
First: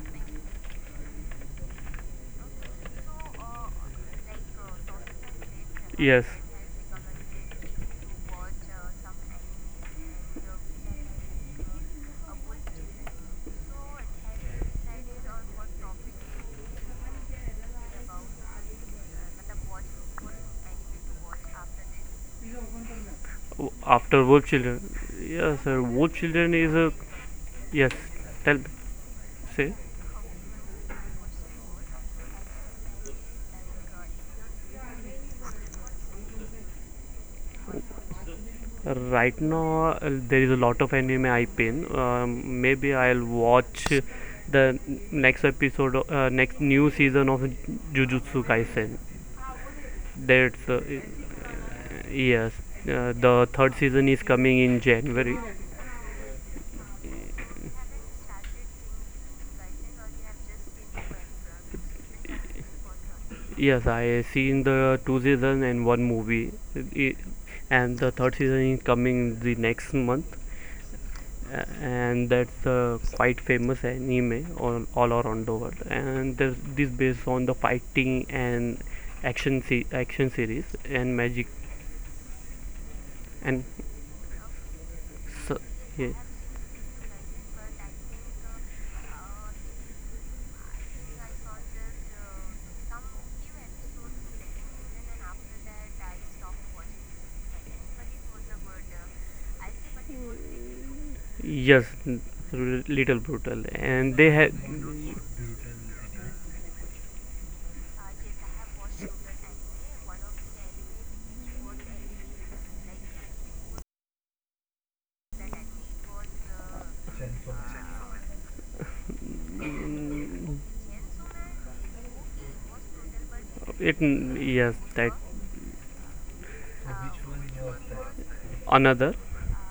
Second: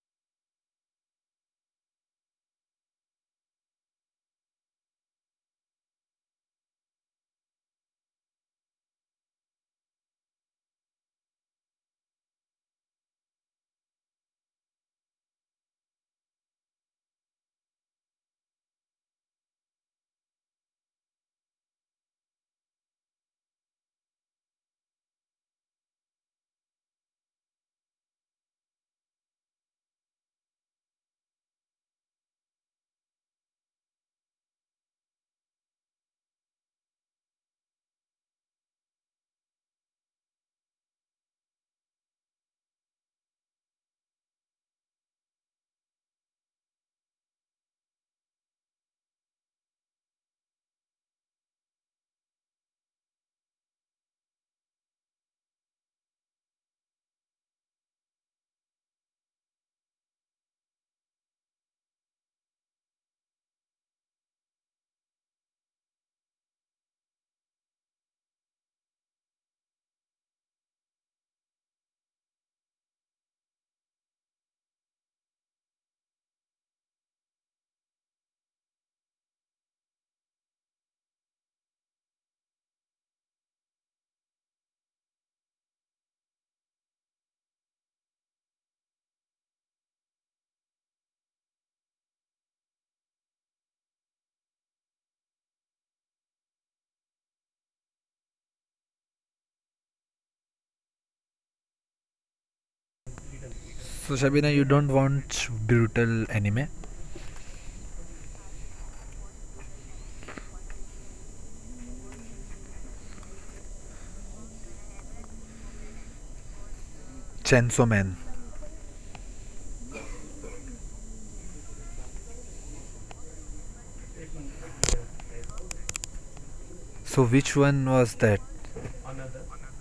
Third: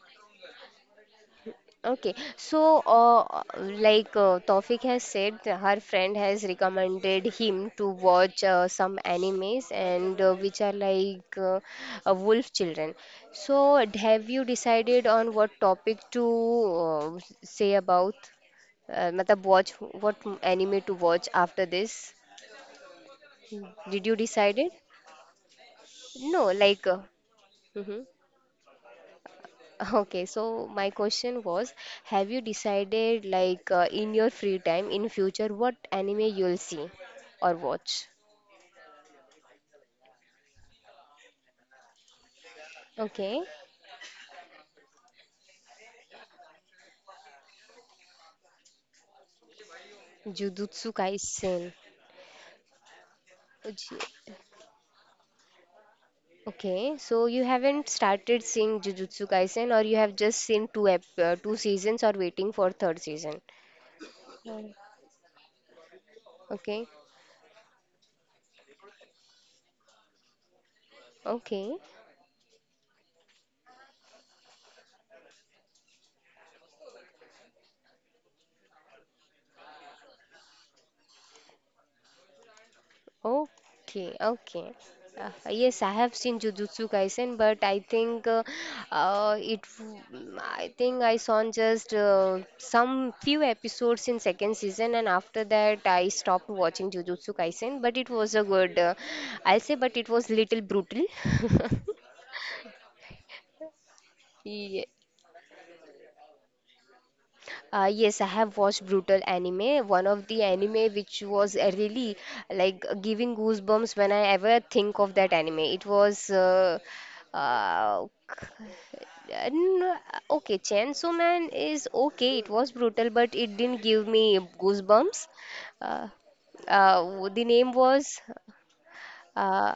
Speaker 1: Okay, so Taufik has said, her friend
Speaker 3: Yes.
Speaker 1: has recommended him to watch some animes and which are like wolf children. So, have you decided on what topic to say about? Matlab watch what anime to watch after this? Did you
Speaker 3: After Wolf
Speaker 1: decide it?
Speaker 3: Children. Yes, sir. Wolf
Speaker 1: No,
Speaker 3: Children is
Speaker 1: like.
Speaker 3: a. Yes.
Speaker 1: Hmm?
Speaker 3: Tell say.
Speaker 1: Okay, so my question was, have you decided like in your free time in future what anime you'll see or watch?
Speaker 3: Right now, there is a lot of anime I pin. Maybe I'll
Speaker 1: Okay,
Speaker 3: watch the next episode, next new season of Jujutsu Kaisen. That's
Speaker 1: Jujutsu Kaisen.
Speaker 3: yes. The third
Speaker 1: Uji-
Speaker 3: season is coming in January.
Speaker 1: Okay, so you haven't started seeing Jujutsu Kaisen or you have just seen two seasons or waiting for third season.
Speaker 3: Yes, I seen
Speaker 1: Mm.
Speaker 3: the two season and one movie,
Speaker 1: Okay,
Speaker 3: I- and the third season is coming the next month. A-
Speaker 1: okay.
Speaker 3: and that's a quite famous anime all around the world. And there's this based on the fighting and action action series and magic, and
Speaker 1: Okay, okay.
Speaker 3: so
Speaker 1: Yes, I have
Speaker 3: yeah.
Speaker 1: seen Jujutsu Kaisen, but I think it. W- mm, I think I saw just some few episodes in second season, and after that I stopped watching Jujutsu Kaisen. But it was a good. I'll say, but it was little brutal. <laughs>
Speaker 3: Yes, little brutal,
Speaker 2: so
Speaker 3: and they
Speaker 2: Shabina,
Speaker 3: had
Speaker 2: you
Speaker 1: Yeah.
Speaker 2: don't want brutal anime?
Speaker 1: Yes, I have watched Brutal Anime, one of the anime which was really like giving goosebumps when I ever think of that anime. It was
Speaker 2: Chainsaw
Speaker 1: uh,
Speaker 2: Man.
Speaker 1: k- uh, n- okay, Chainsaw Man is okay, it was brutal, but it didn't
Speaker 3: it.
Speaker 1: give me
Speaker 3: Yes, that
Speaker 1: goosebumps. Uh,
Speaker 2: So
Speaker 1: the
Speaker 2: which
Speaker 1: name
Speaker 2: one was
Speaker 1: was
Speaker 2: that?
Speaker 3: another
Speaker 1: uh,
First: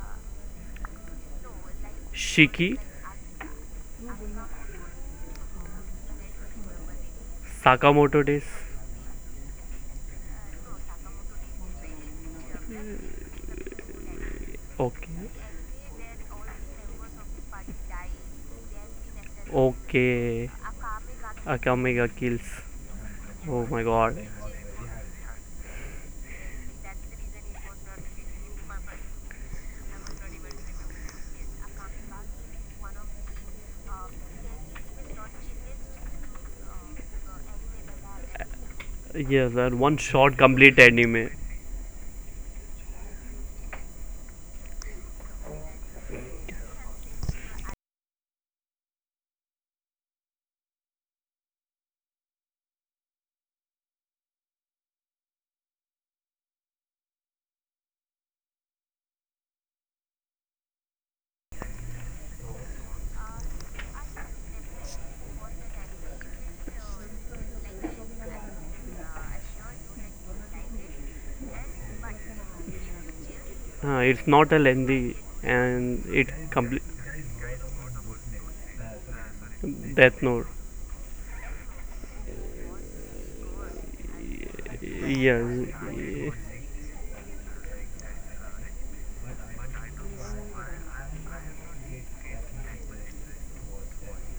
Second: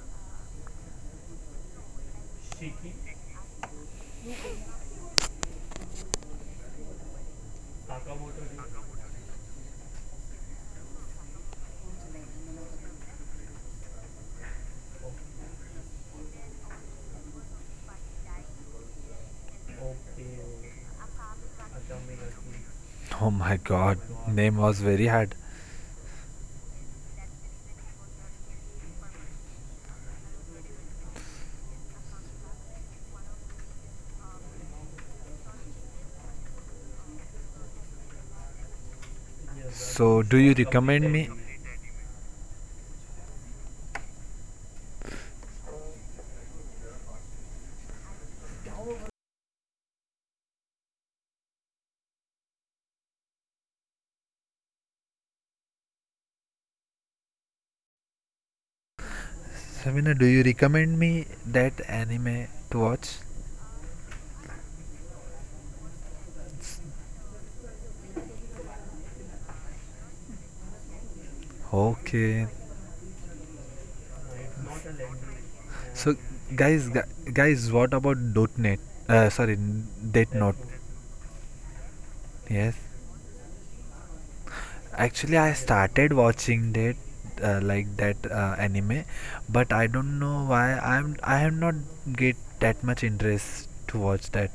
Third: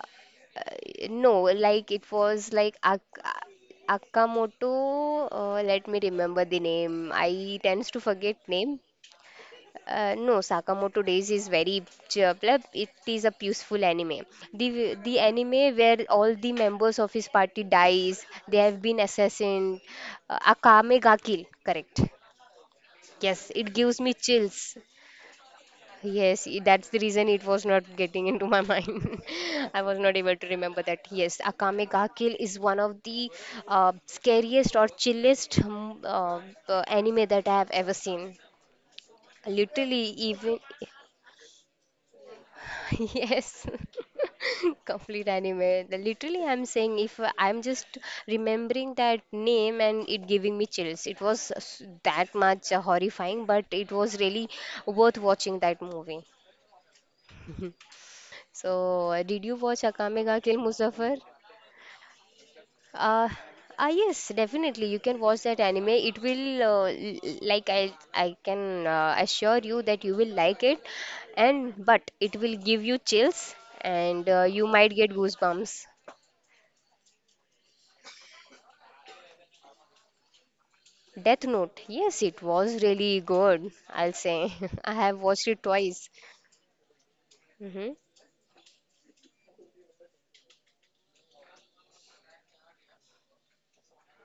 Speaker 1: no, like it was like
Speaker 3: shiki,
Speaker 1: Ak Akamoto. Let me remember the name. I tends to
Speaker 3: Sakamoto
Speaker 1: forget
Speaker 3: Days.
Speaker 1: name. No, Sakamoto Days is very cheerful. It is a peaceful anime. The
Speaker 3: Okay.
Speaker 1: the anime where all the members of his party dies. They have been assassinated.
Speaker 3: Okay.
Speaker 1: Akame ga kill. Correct.
Speaker 3: Akamega kills.
Speaker 2: Oh
Speaker 1: Yes,
Speaker 2: my
Speaker 3: Oh
Speaker 1: it
Speaker 3: my
Speaker 2: god,
Speaker 1: gives me
Speaker 3: god.
Speaker 2: name was
Speaker 1: chills.
Speaker 2: very hard.
Speaker 1: Yes, that's the reason it was not getting into my <laughs> mind. I was not able to remember that. Yes, Akame ga Kill is one of the scariest or chillest anime that I have ever seen.
Speaker 3: Yes, that one
Speaker 1: Literally,
Speaker 2: So do
Speaker 3: shot
Speaker 2: you
Speaker 1: even
Speaker 3: complete
Speaker 2: recommend me?
Speaker 3: anime.
Speaker 1: <laughs> yes, complete anime. Literally, I'm saying if I'm just remembering that name and it giving me chills. It was that much horrifying, but it was really worth watching that movie. So, did you watch
Speaker 2: Shabina, do
Speaker 1: Akame
Speaker 2: you
Speaker 1: ga Kill
Speaker 2: recommend me
Speaker 1: Muzaffar?
Speaker 2: that anime to watch?
Speaker 1: Uh, ah yes, definitely. You can watch that anime. It will like I can assure you that you will like it, and but
Speaker 2: Okay.
Speaker 1: it will give you chills and
Speaker 3: It's not a
Speaker 1: you might get
Speaker 3: lengthy
Speaker 1: goosebumps.
Speaker 2: So
Speaker 3: and it
Speaker 2: guys,
Speaker 3: complete.
Speaker 2: guys, what about .NET? Sorry, Death
Speaker 3: Death
Speaker 2: Note.
Speaker 3: Note.
Speaker 1: Death Note. Yes, it
Speaker 2: Yes.
Speaker 1: was really good, I'll say. <laughs> I have
Speaker 2: Actually, I
Speaker 1: watched it
Speaker 3: Yes.
Speaker 2: started
Speaker 1: twice.
Speaker 2: watching that
Speaker 1: Hmm
Speaker 2: anime, but I don't know why I have not get that much interest to watch that.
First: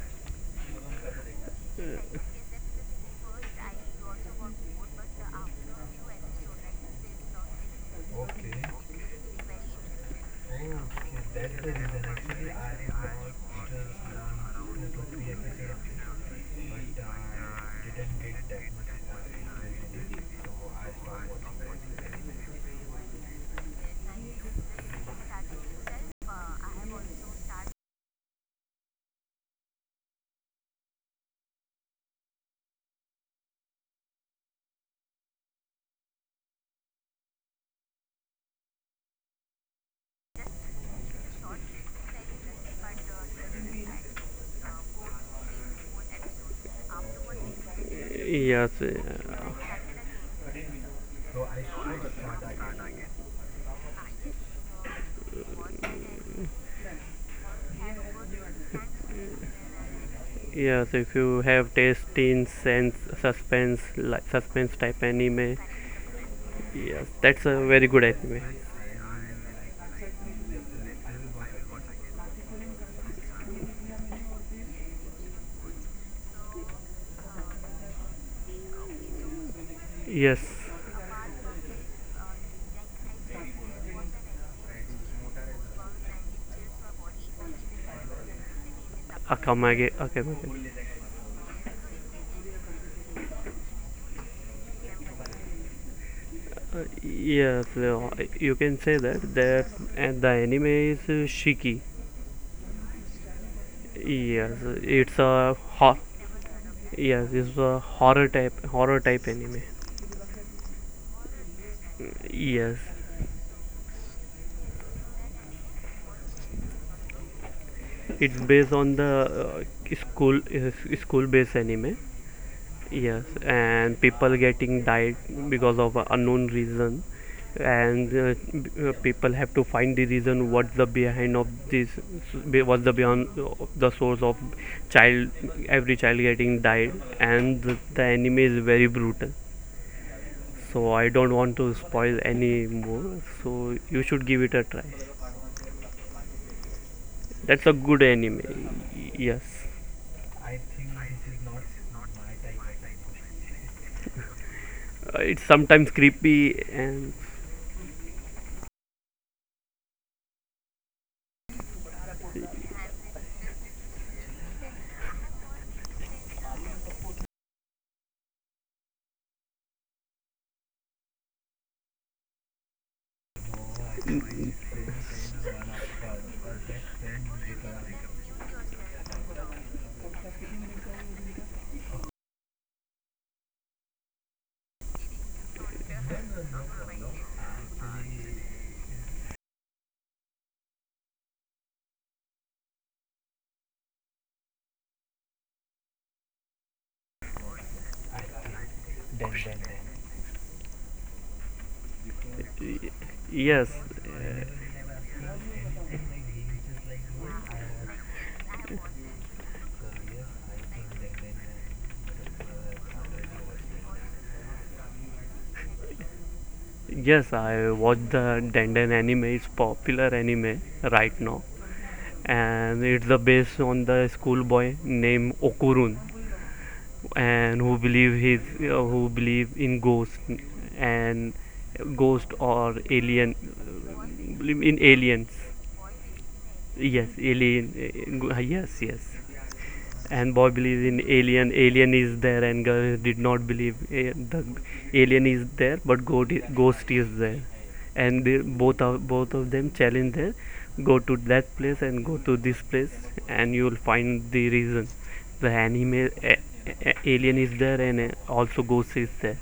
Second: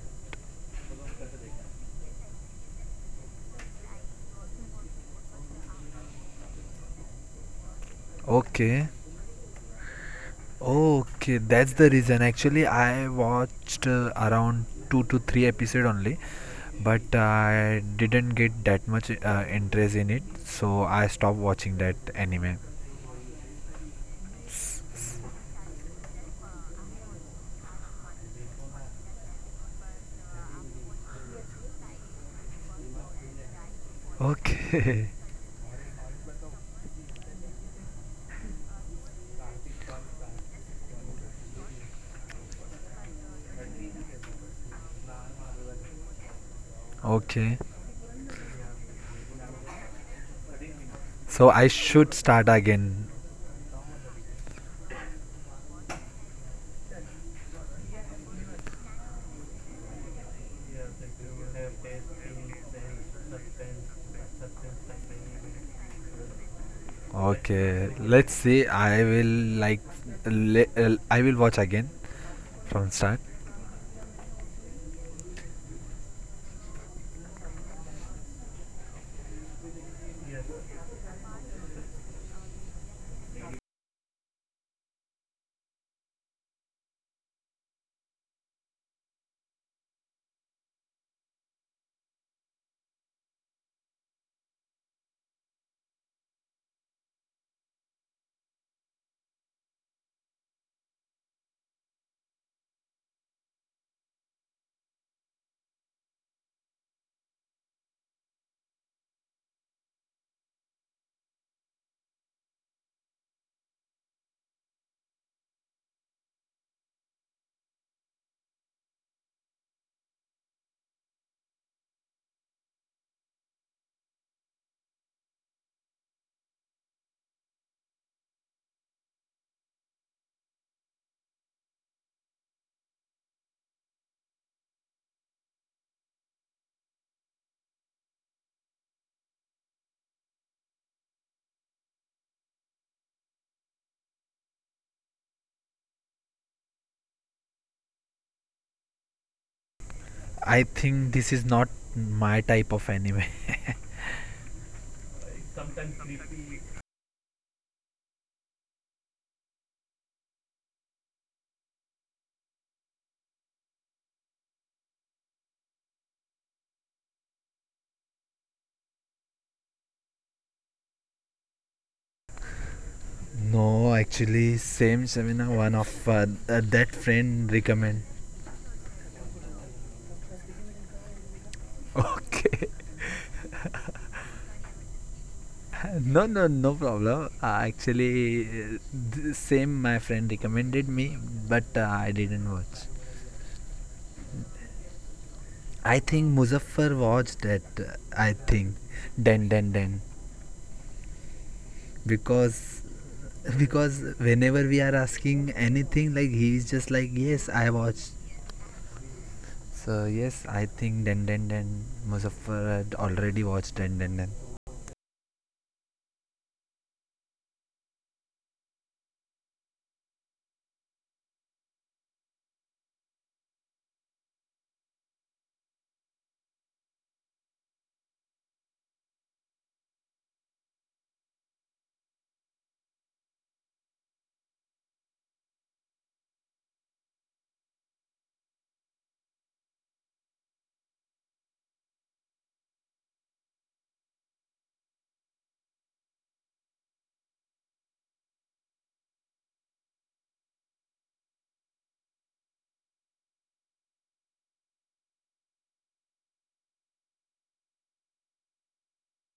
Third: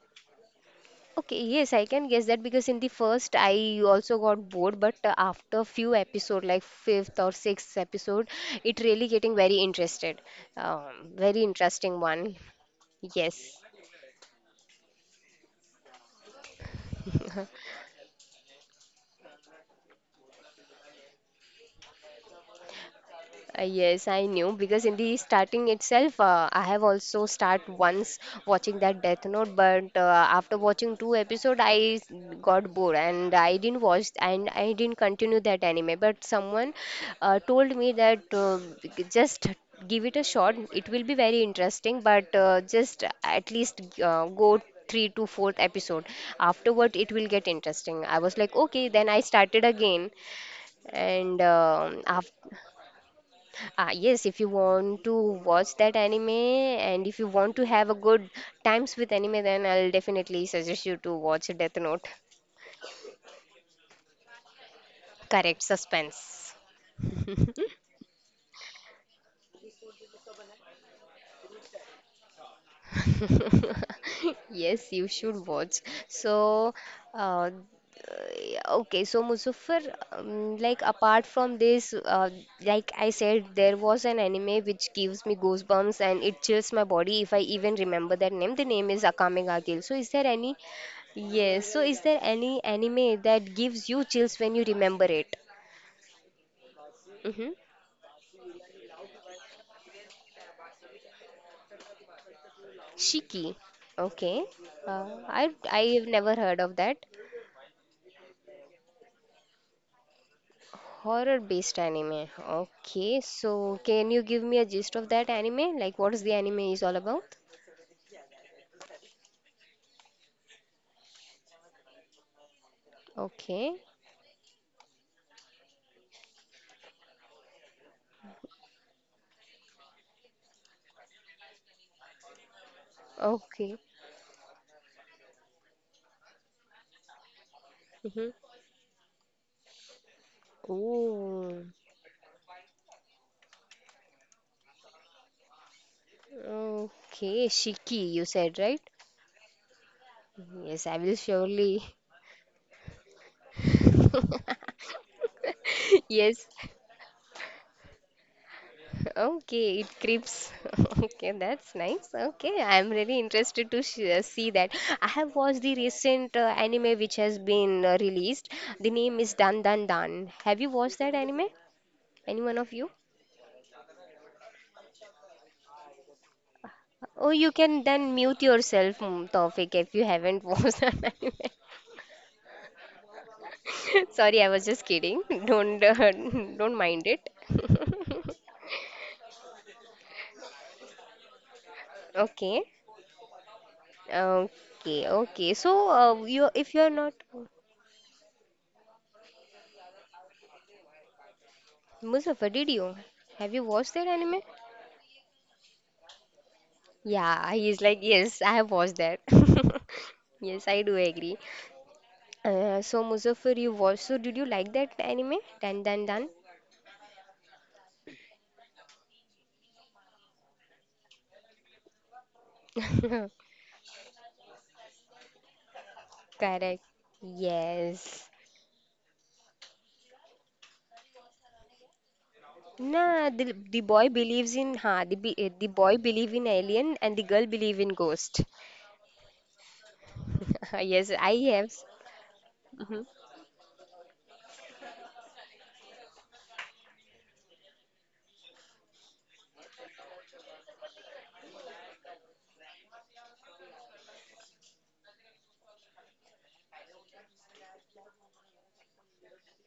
Speaker 1: Okay, yes, I can guess that because in the first I also got bored, but after few episode, like fifth or sixth episode, it
Speaker 2: Okay.
Speaker 1: really getting very interested. Very
Speaker 2: Okay, that's
Speaker 1: interesting
Speaker 2: the
Speaker 1: one.
Speaker 2: reason. Actually, I
Speaker 1: Yes.
Speaker 2: watched around two to three episode only, but I didn't get that much interest in it, so I stopped watching that anime.
Speaker 1: Yes, I knew because in the starting itself, I have also start once watching that Death Note, but after watching two episode, got bored and I didn't watch and I didn't
Speaker 2: Okay,
Speaker 1: continue that anime. But someone told me that just give it a shot; it will be very interesting. But just at least go three to fourth episode. Afterward, it will get
Speaker 2: <laughs> okay.
Speaker 1: interesting. I was like,
Speaker 3: Yes.
Speaker 1: okay, then I started again and
Speaker 2: So I
Speaker 1: af
Speaker 2: should start again.
Speaker 1: Ah, yes, if you want to watch that anime and if you want to have a good times with anime, then I'll definitely suggest you
Speaker 3: Yes,
Speaker 1: to
Speaker 3: if
Speaker 1: watch
Speaker 3: you
Speaker 1: Death
Speaker 3: have
Speaker 1: Note.
Speaker 3: taste in sense, suspense, like suspense type
Speaker 1: Correct,
Speaker 3: anime,
Speaker 1: suspense.
Speaker 3: yes, that's a very
Speaker 2: Okay,
Speaker 3: good anime.
Speaker 2: let's see. I will like I will watch again from start.
Speaker 1: Yes, you should watch. So, uh, yeah, okay, so, Muzaffar, like
Speaker 3: Yes,
Speaker 1: apart from this, like I said, there was an anime which gives me goosebumps and it chills my body if I even remember that name. The name is Akame ga Kill. So,
Speaker 3: Akamage, Akamage.
Speaker 1: yes, so is there any anime that gives you chills when you remember it? Mm-hmm.
Speaker 3: Yes, you can say that. That and the anime is Shiki.
Speaker 1: Shiki. Okay.
Speaker 3: Yes, it's
Speaker 1: I
Speaker 3: a
Speaker 1: I have
Speaker 3: hor.
Speaker 1: never heard of that.
Speaker 3: Yes, it's a horror type anime.
Speaker 1: Horror-based anime.
Speaker 3: Yes,
Speaker 1: Okay, so can you give me a gist of that anime? Like, what is the anime is all about?
Speaker 3: it's based on the school based anime. Yes,
Speaker 1: Okay.
Speaker 3: and people getting died because of a unknown reason, and people have to find the reason what's the behind of this, what's the beyond
Speaker 1: Okay.
Speaker 3: the source of child, every child getting died, and the
Speaker 1: Mm-hmm.
Speaker 3: anime is very brutal, so I don't
Speaker 1: Oh.
Speaker 3: want to spoil any more, so you should give it a try.
Speaker 1: Okay,
Speaker 3: That's a
Speaker 1: Shiki,
Speaker 3: good
Speaker 1: you
Speaker 3: anime.
Speaker 1: said, right?
Speaker 3: Yes,
Speaker 1: Yes,
Speaker 2: I
Speaker 1: I will
Speaker 2: think this is
Speaker 1: surely.
Speaker 2: not my type of anime. <laughs>
Speaker 3: it's
Speaker 1: <laughs>
Speaker 3: sometimes
Speaker 1: Yes. <laughs>
Speaker 3: creepy and
Speaker 1: Okay, it creeps. <laughs> Okay, that's nice. Okay, I'm really interested to sh see that. I have watched the recent anime which has been released. The name is Dan Dan Dan. Have you watched that anime? Any one of you?
Speaker 2: No, actually, same seminar one of that
Speaker 1: Oh, you can
Speaker 2: friend
Speaker 1: then
Speaker 2: recommend.
Speaker 1: mute yourself, Tawfiq, if you haven't <laughs> watched that anime.
Speaker 2: Okay. <laughs>
Speaker 1: <laughs> Sorry, I was just kidding. Don't
Speaker 2: No,
Speaker 1: <laughs> don't
Speaker 2: no, no
Speaker 1: mind it.
Speaker 2: problem.
Speaker 1: <laughs>
Speaker 2: Actually, same my friend recommended me, but I
Speaker 1: Okay,
Speaker 2: didn't watch.
Speaker 1: okay, okay. So,
Speaker 2: I
Speaker 1: you
Speaker 2: think
Speaker 1: if you're not
Speaker 2: Muzaffar watched that. I think, Den, den, den.
Speaker 1: Muzaffar, did you
Speaker 3: y-
Speaker 2: because
Speaker 1: have you
Speaker 3: yes.
Speaker 1: watched that
Speaker 2: because
Speaker 1: anime?
Speaker 2: whenever we are asking anything like he is just like
Speaker 1: Yeah,
Speaker 2: yes
Speaker 1: he's like,
Speaker 2: I
Speaker 1: yes,
Speaker 2: watched,
Speaker 1: I have watched that. <laughs>
Speaker 2: so yes
Speaker 1: Yes, I do
Speaker 2: I think
Speaker 1: agree.
Speaker 2: den den den.
Speaker 1: Uh,
Speaker 2: Muzaffar
Speaker 1: so,
Speaker 2: had
Speaker 1: Muzaffar, you
Speaker 2: already
Speaker 1: watched.
Speaker 2: watched
Speaker 1: So,
Speaker 2: den
Speaker 1: did you
Speaker 2: den den.
Speaker 1: like that anime? Dan Dan Dan.
Speaker 3: Yes, I watch the Denden anime. It's popular anime right now, and it's
Speaker 1: <laughs>
Speaker 3: the based on the schoolboy named Okurun,
Speaker 1: Correct.
Speaker 3: and who
Speaker 1: Yes.
Speaker 3: believe his who believe in ghost, and ghost or
Speaker 1: Nah,
Speaker 3: alien,
Speaker 1: the boy believes in
Speaker 3: believe
Speaker 1: ha,
Speaker 3: in
Speaker 1: the, be- eh,
Speaker 3: aliens.
Speaker 1: the boy believe in alien and the
Speaker 3: Yes,
Speaker 1: girl believe in
Speaker 3: alien.
Speaker 1: ghost.
Speaker 3: Yes, yes, and boy
Speaker 1: <laughs> Yes,
Speaker 3: believes in
Speaker 1: I
Speaker 3: alien, alien is there, and
Speaker 1: have.
Speaker 3: girl did not believe eh, the alien is there, but ghost is there, and both of them challenge there, go to that place and go to this place, and you will find the reason. The anime alien is there, and eh, also ghost is there.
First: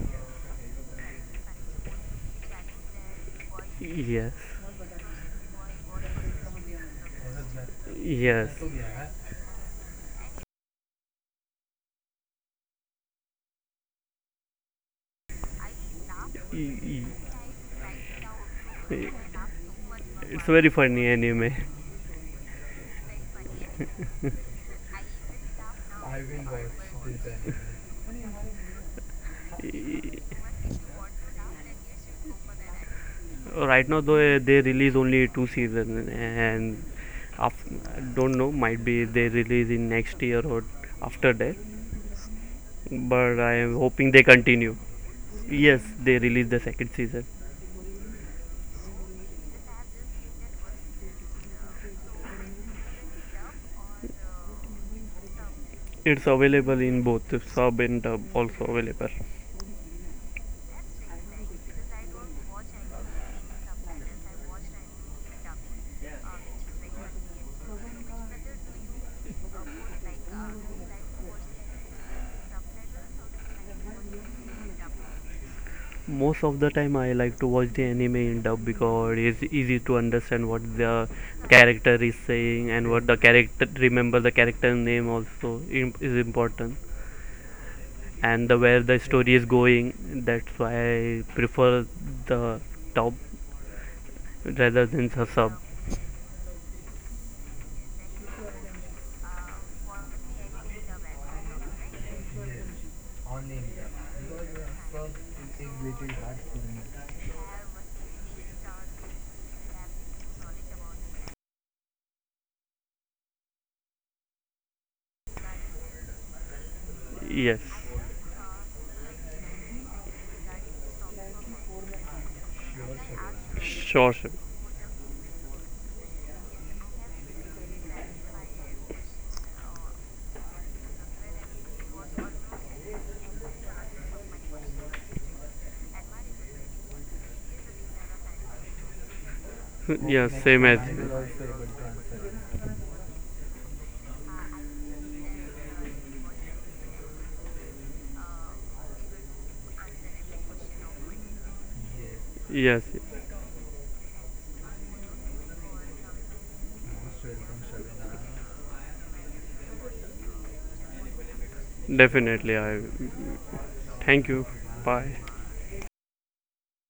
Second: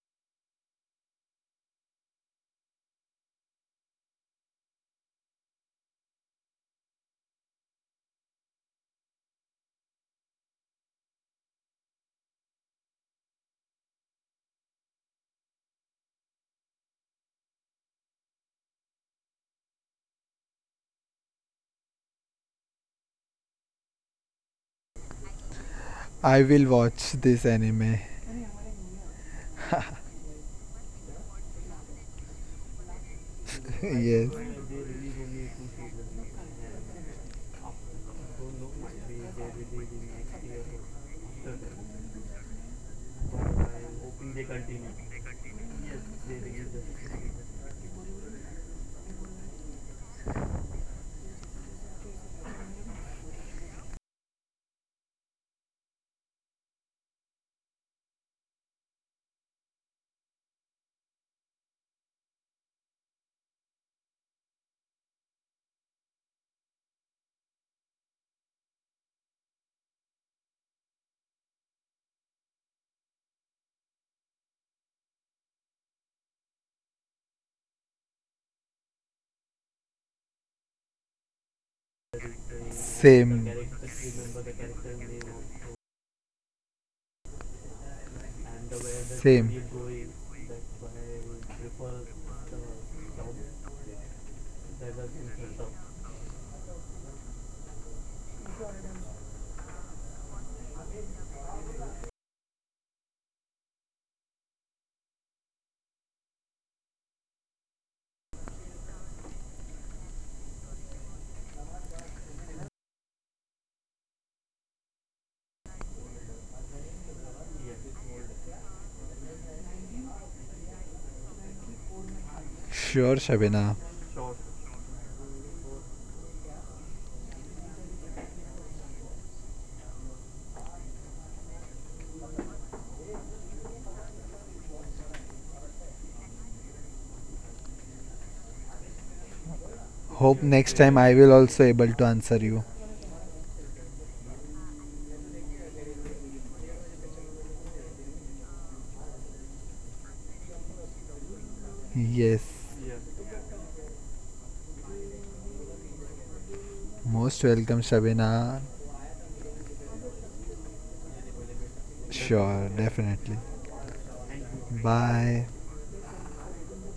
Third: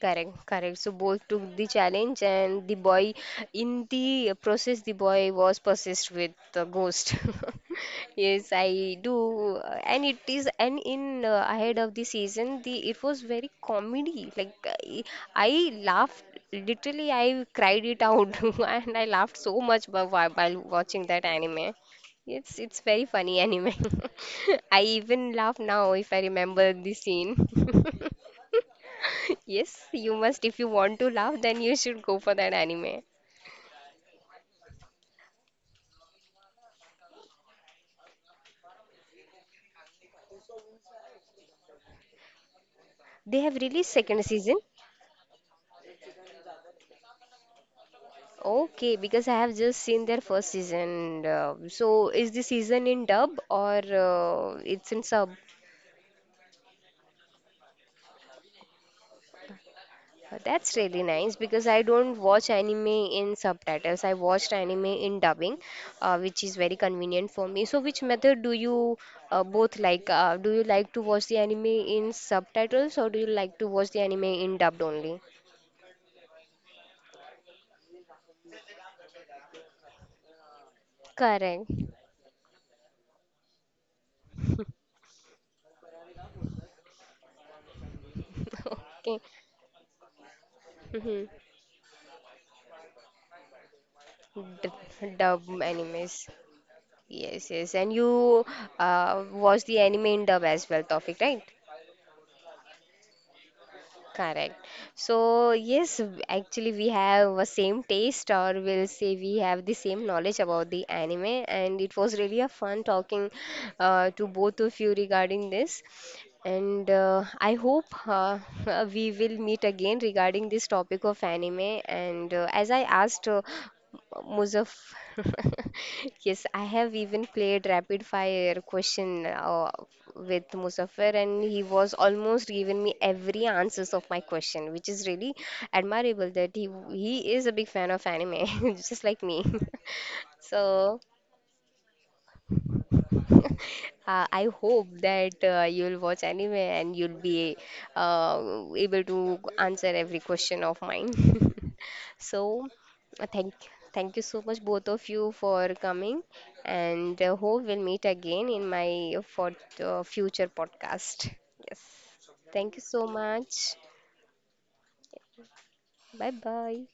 Speaker 1: Correct, correct. So both took the challenge, and the boy, in
Speaker 3: Yes.
Speaker 1: the process, the boy was possessed with the ghost. <laughs> Yes,
Speaker 3: Yes.
Speaker 1: I do, and it is, and in ahead of the season, the it was very comedy. Like I, I laughed
Speaker 3: Y-
Speaker 1: literally, I cried it out, <laughs> and I
Speaker 3: y-
Speaker 1: laughed so much
Speaker 3: it's
Speaker 1: while
Speaker 3: very
Speaker 1: watching
Speaker 3: funny
Speaker 1: that
Speaker 3: anime.
Speaker 1: anime. It's very funny anime. <laughs> I even laugh now if I
Speaker 2: I will
Speaker 1: remember the
Speaker 2: watch
Speaker 1: scene.
Speaker 2: this anime.
Speaker 1: Yes, you
Speaker 3: E,
Speaker 1: must. If you want to laugh, then you should go for that anime.
Speaker 2: <laughs>
Speaker 3: Right now, though,
Speaker 2: Yes,
Speaker 3: they release only two seasons, and af- don't know. Might be they release in next year or after that. But
Speaker 1: They
Speaker 3: I
Speaker 1: have
Speaker 3: am
Speaker 1: released
Speaker 3: hoping they
Speaker 1: second season.
Speaker 3: continue. Yes, they release the second season.
Speaker 1: Okay, because I have just seen their first season. So is the season in dub or it's in sub?
Speaker 3: It's available in both sub and dub, also available.
Speaker 1: That's really nice because I don't watch anime in subtitles. I watched anime in dubbing, which is very convenient for me. So which method do you both like? Do you like to watch the anime in subtitles or do you like to watch the anime in dubbed only?
Speaker 3: Most of the time, I like to watch the anime in dub because it's easy to understand what the
Speaker 1: Correct.
Speaker 3: character is saying, and what the
Speaker 2: same.
Speaker 3: character remember, the character name also is important, and the where the
Speaker 1: Okay.
Speaker 3: story is
Speaker 2: Same.
Speaker 3: going, that's why I
Speaker 1: Mhm.
Speaker 3: prefer the top rather than the
Speaker 1: Dub
Speaker 3: sub.
Speaker 1: animes. Yes, yes. And you watch the anime in dub as well, Tofik, right? Correct. So, yes, actually, we have a same taste, or we'll say we have the same knowledge about the anime, and it was really a fun talking to both of you regarding this. And I
Speaker 3: Yes,
Speaker 1: hope <laughs> we will meet again regarding this topic of anime. And as I
Speaker 2: Sure,
Speaker 1: asked
Speaker 2: Shabina.
Speaker 3: sure, sure.
Speaker 1: Muzaff, <laughs> yes, I have even played rapid fire question with Muzaffar, and he was almost giving me every answers of my question, which is really admirable that he is a big fan of anime, <laughs> just like me.
Speaker 3: <laughs>
Speaker 2: Hope
Speaker 1: <laughs>
Speaker 3: Yes, same
Speaker 2: next
Speaker 3: as
Speaker 2: time
Speaker 1: So
Speaker 2: I will also able to answer you.
Speaker 1: <laughs> I hope that you'll watch anime and you'll be able to answer every question of mine. <laughs> So,
Speaker 2: Yes,
Speaker 3: yes,
Speaker 1: uh,
Speaker 3: yes,
Speaker 1: thank thank you so much both of you for coming, and
Speaker 2: most
Speaker 1: hope
Speaker 2: welcome,
Speaker 1: we'll meet again
Speaker 2: Shabina.
Speaker 1: in my for future podcast. Yes,
Speaker 3: definitely
Speaker 2: Sure,
Speaker 1: thank you
Speaker 3: I
Speaker 1: so
Speaker 2: definitely.
Speaker 1: much.
Speaker 3: thank you. Bye.
Speaker 2: Bye.
Speaker 1: Bye bye.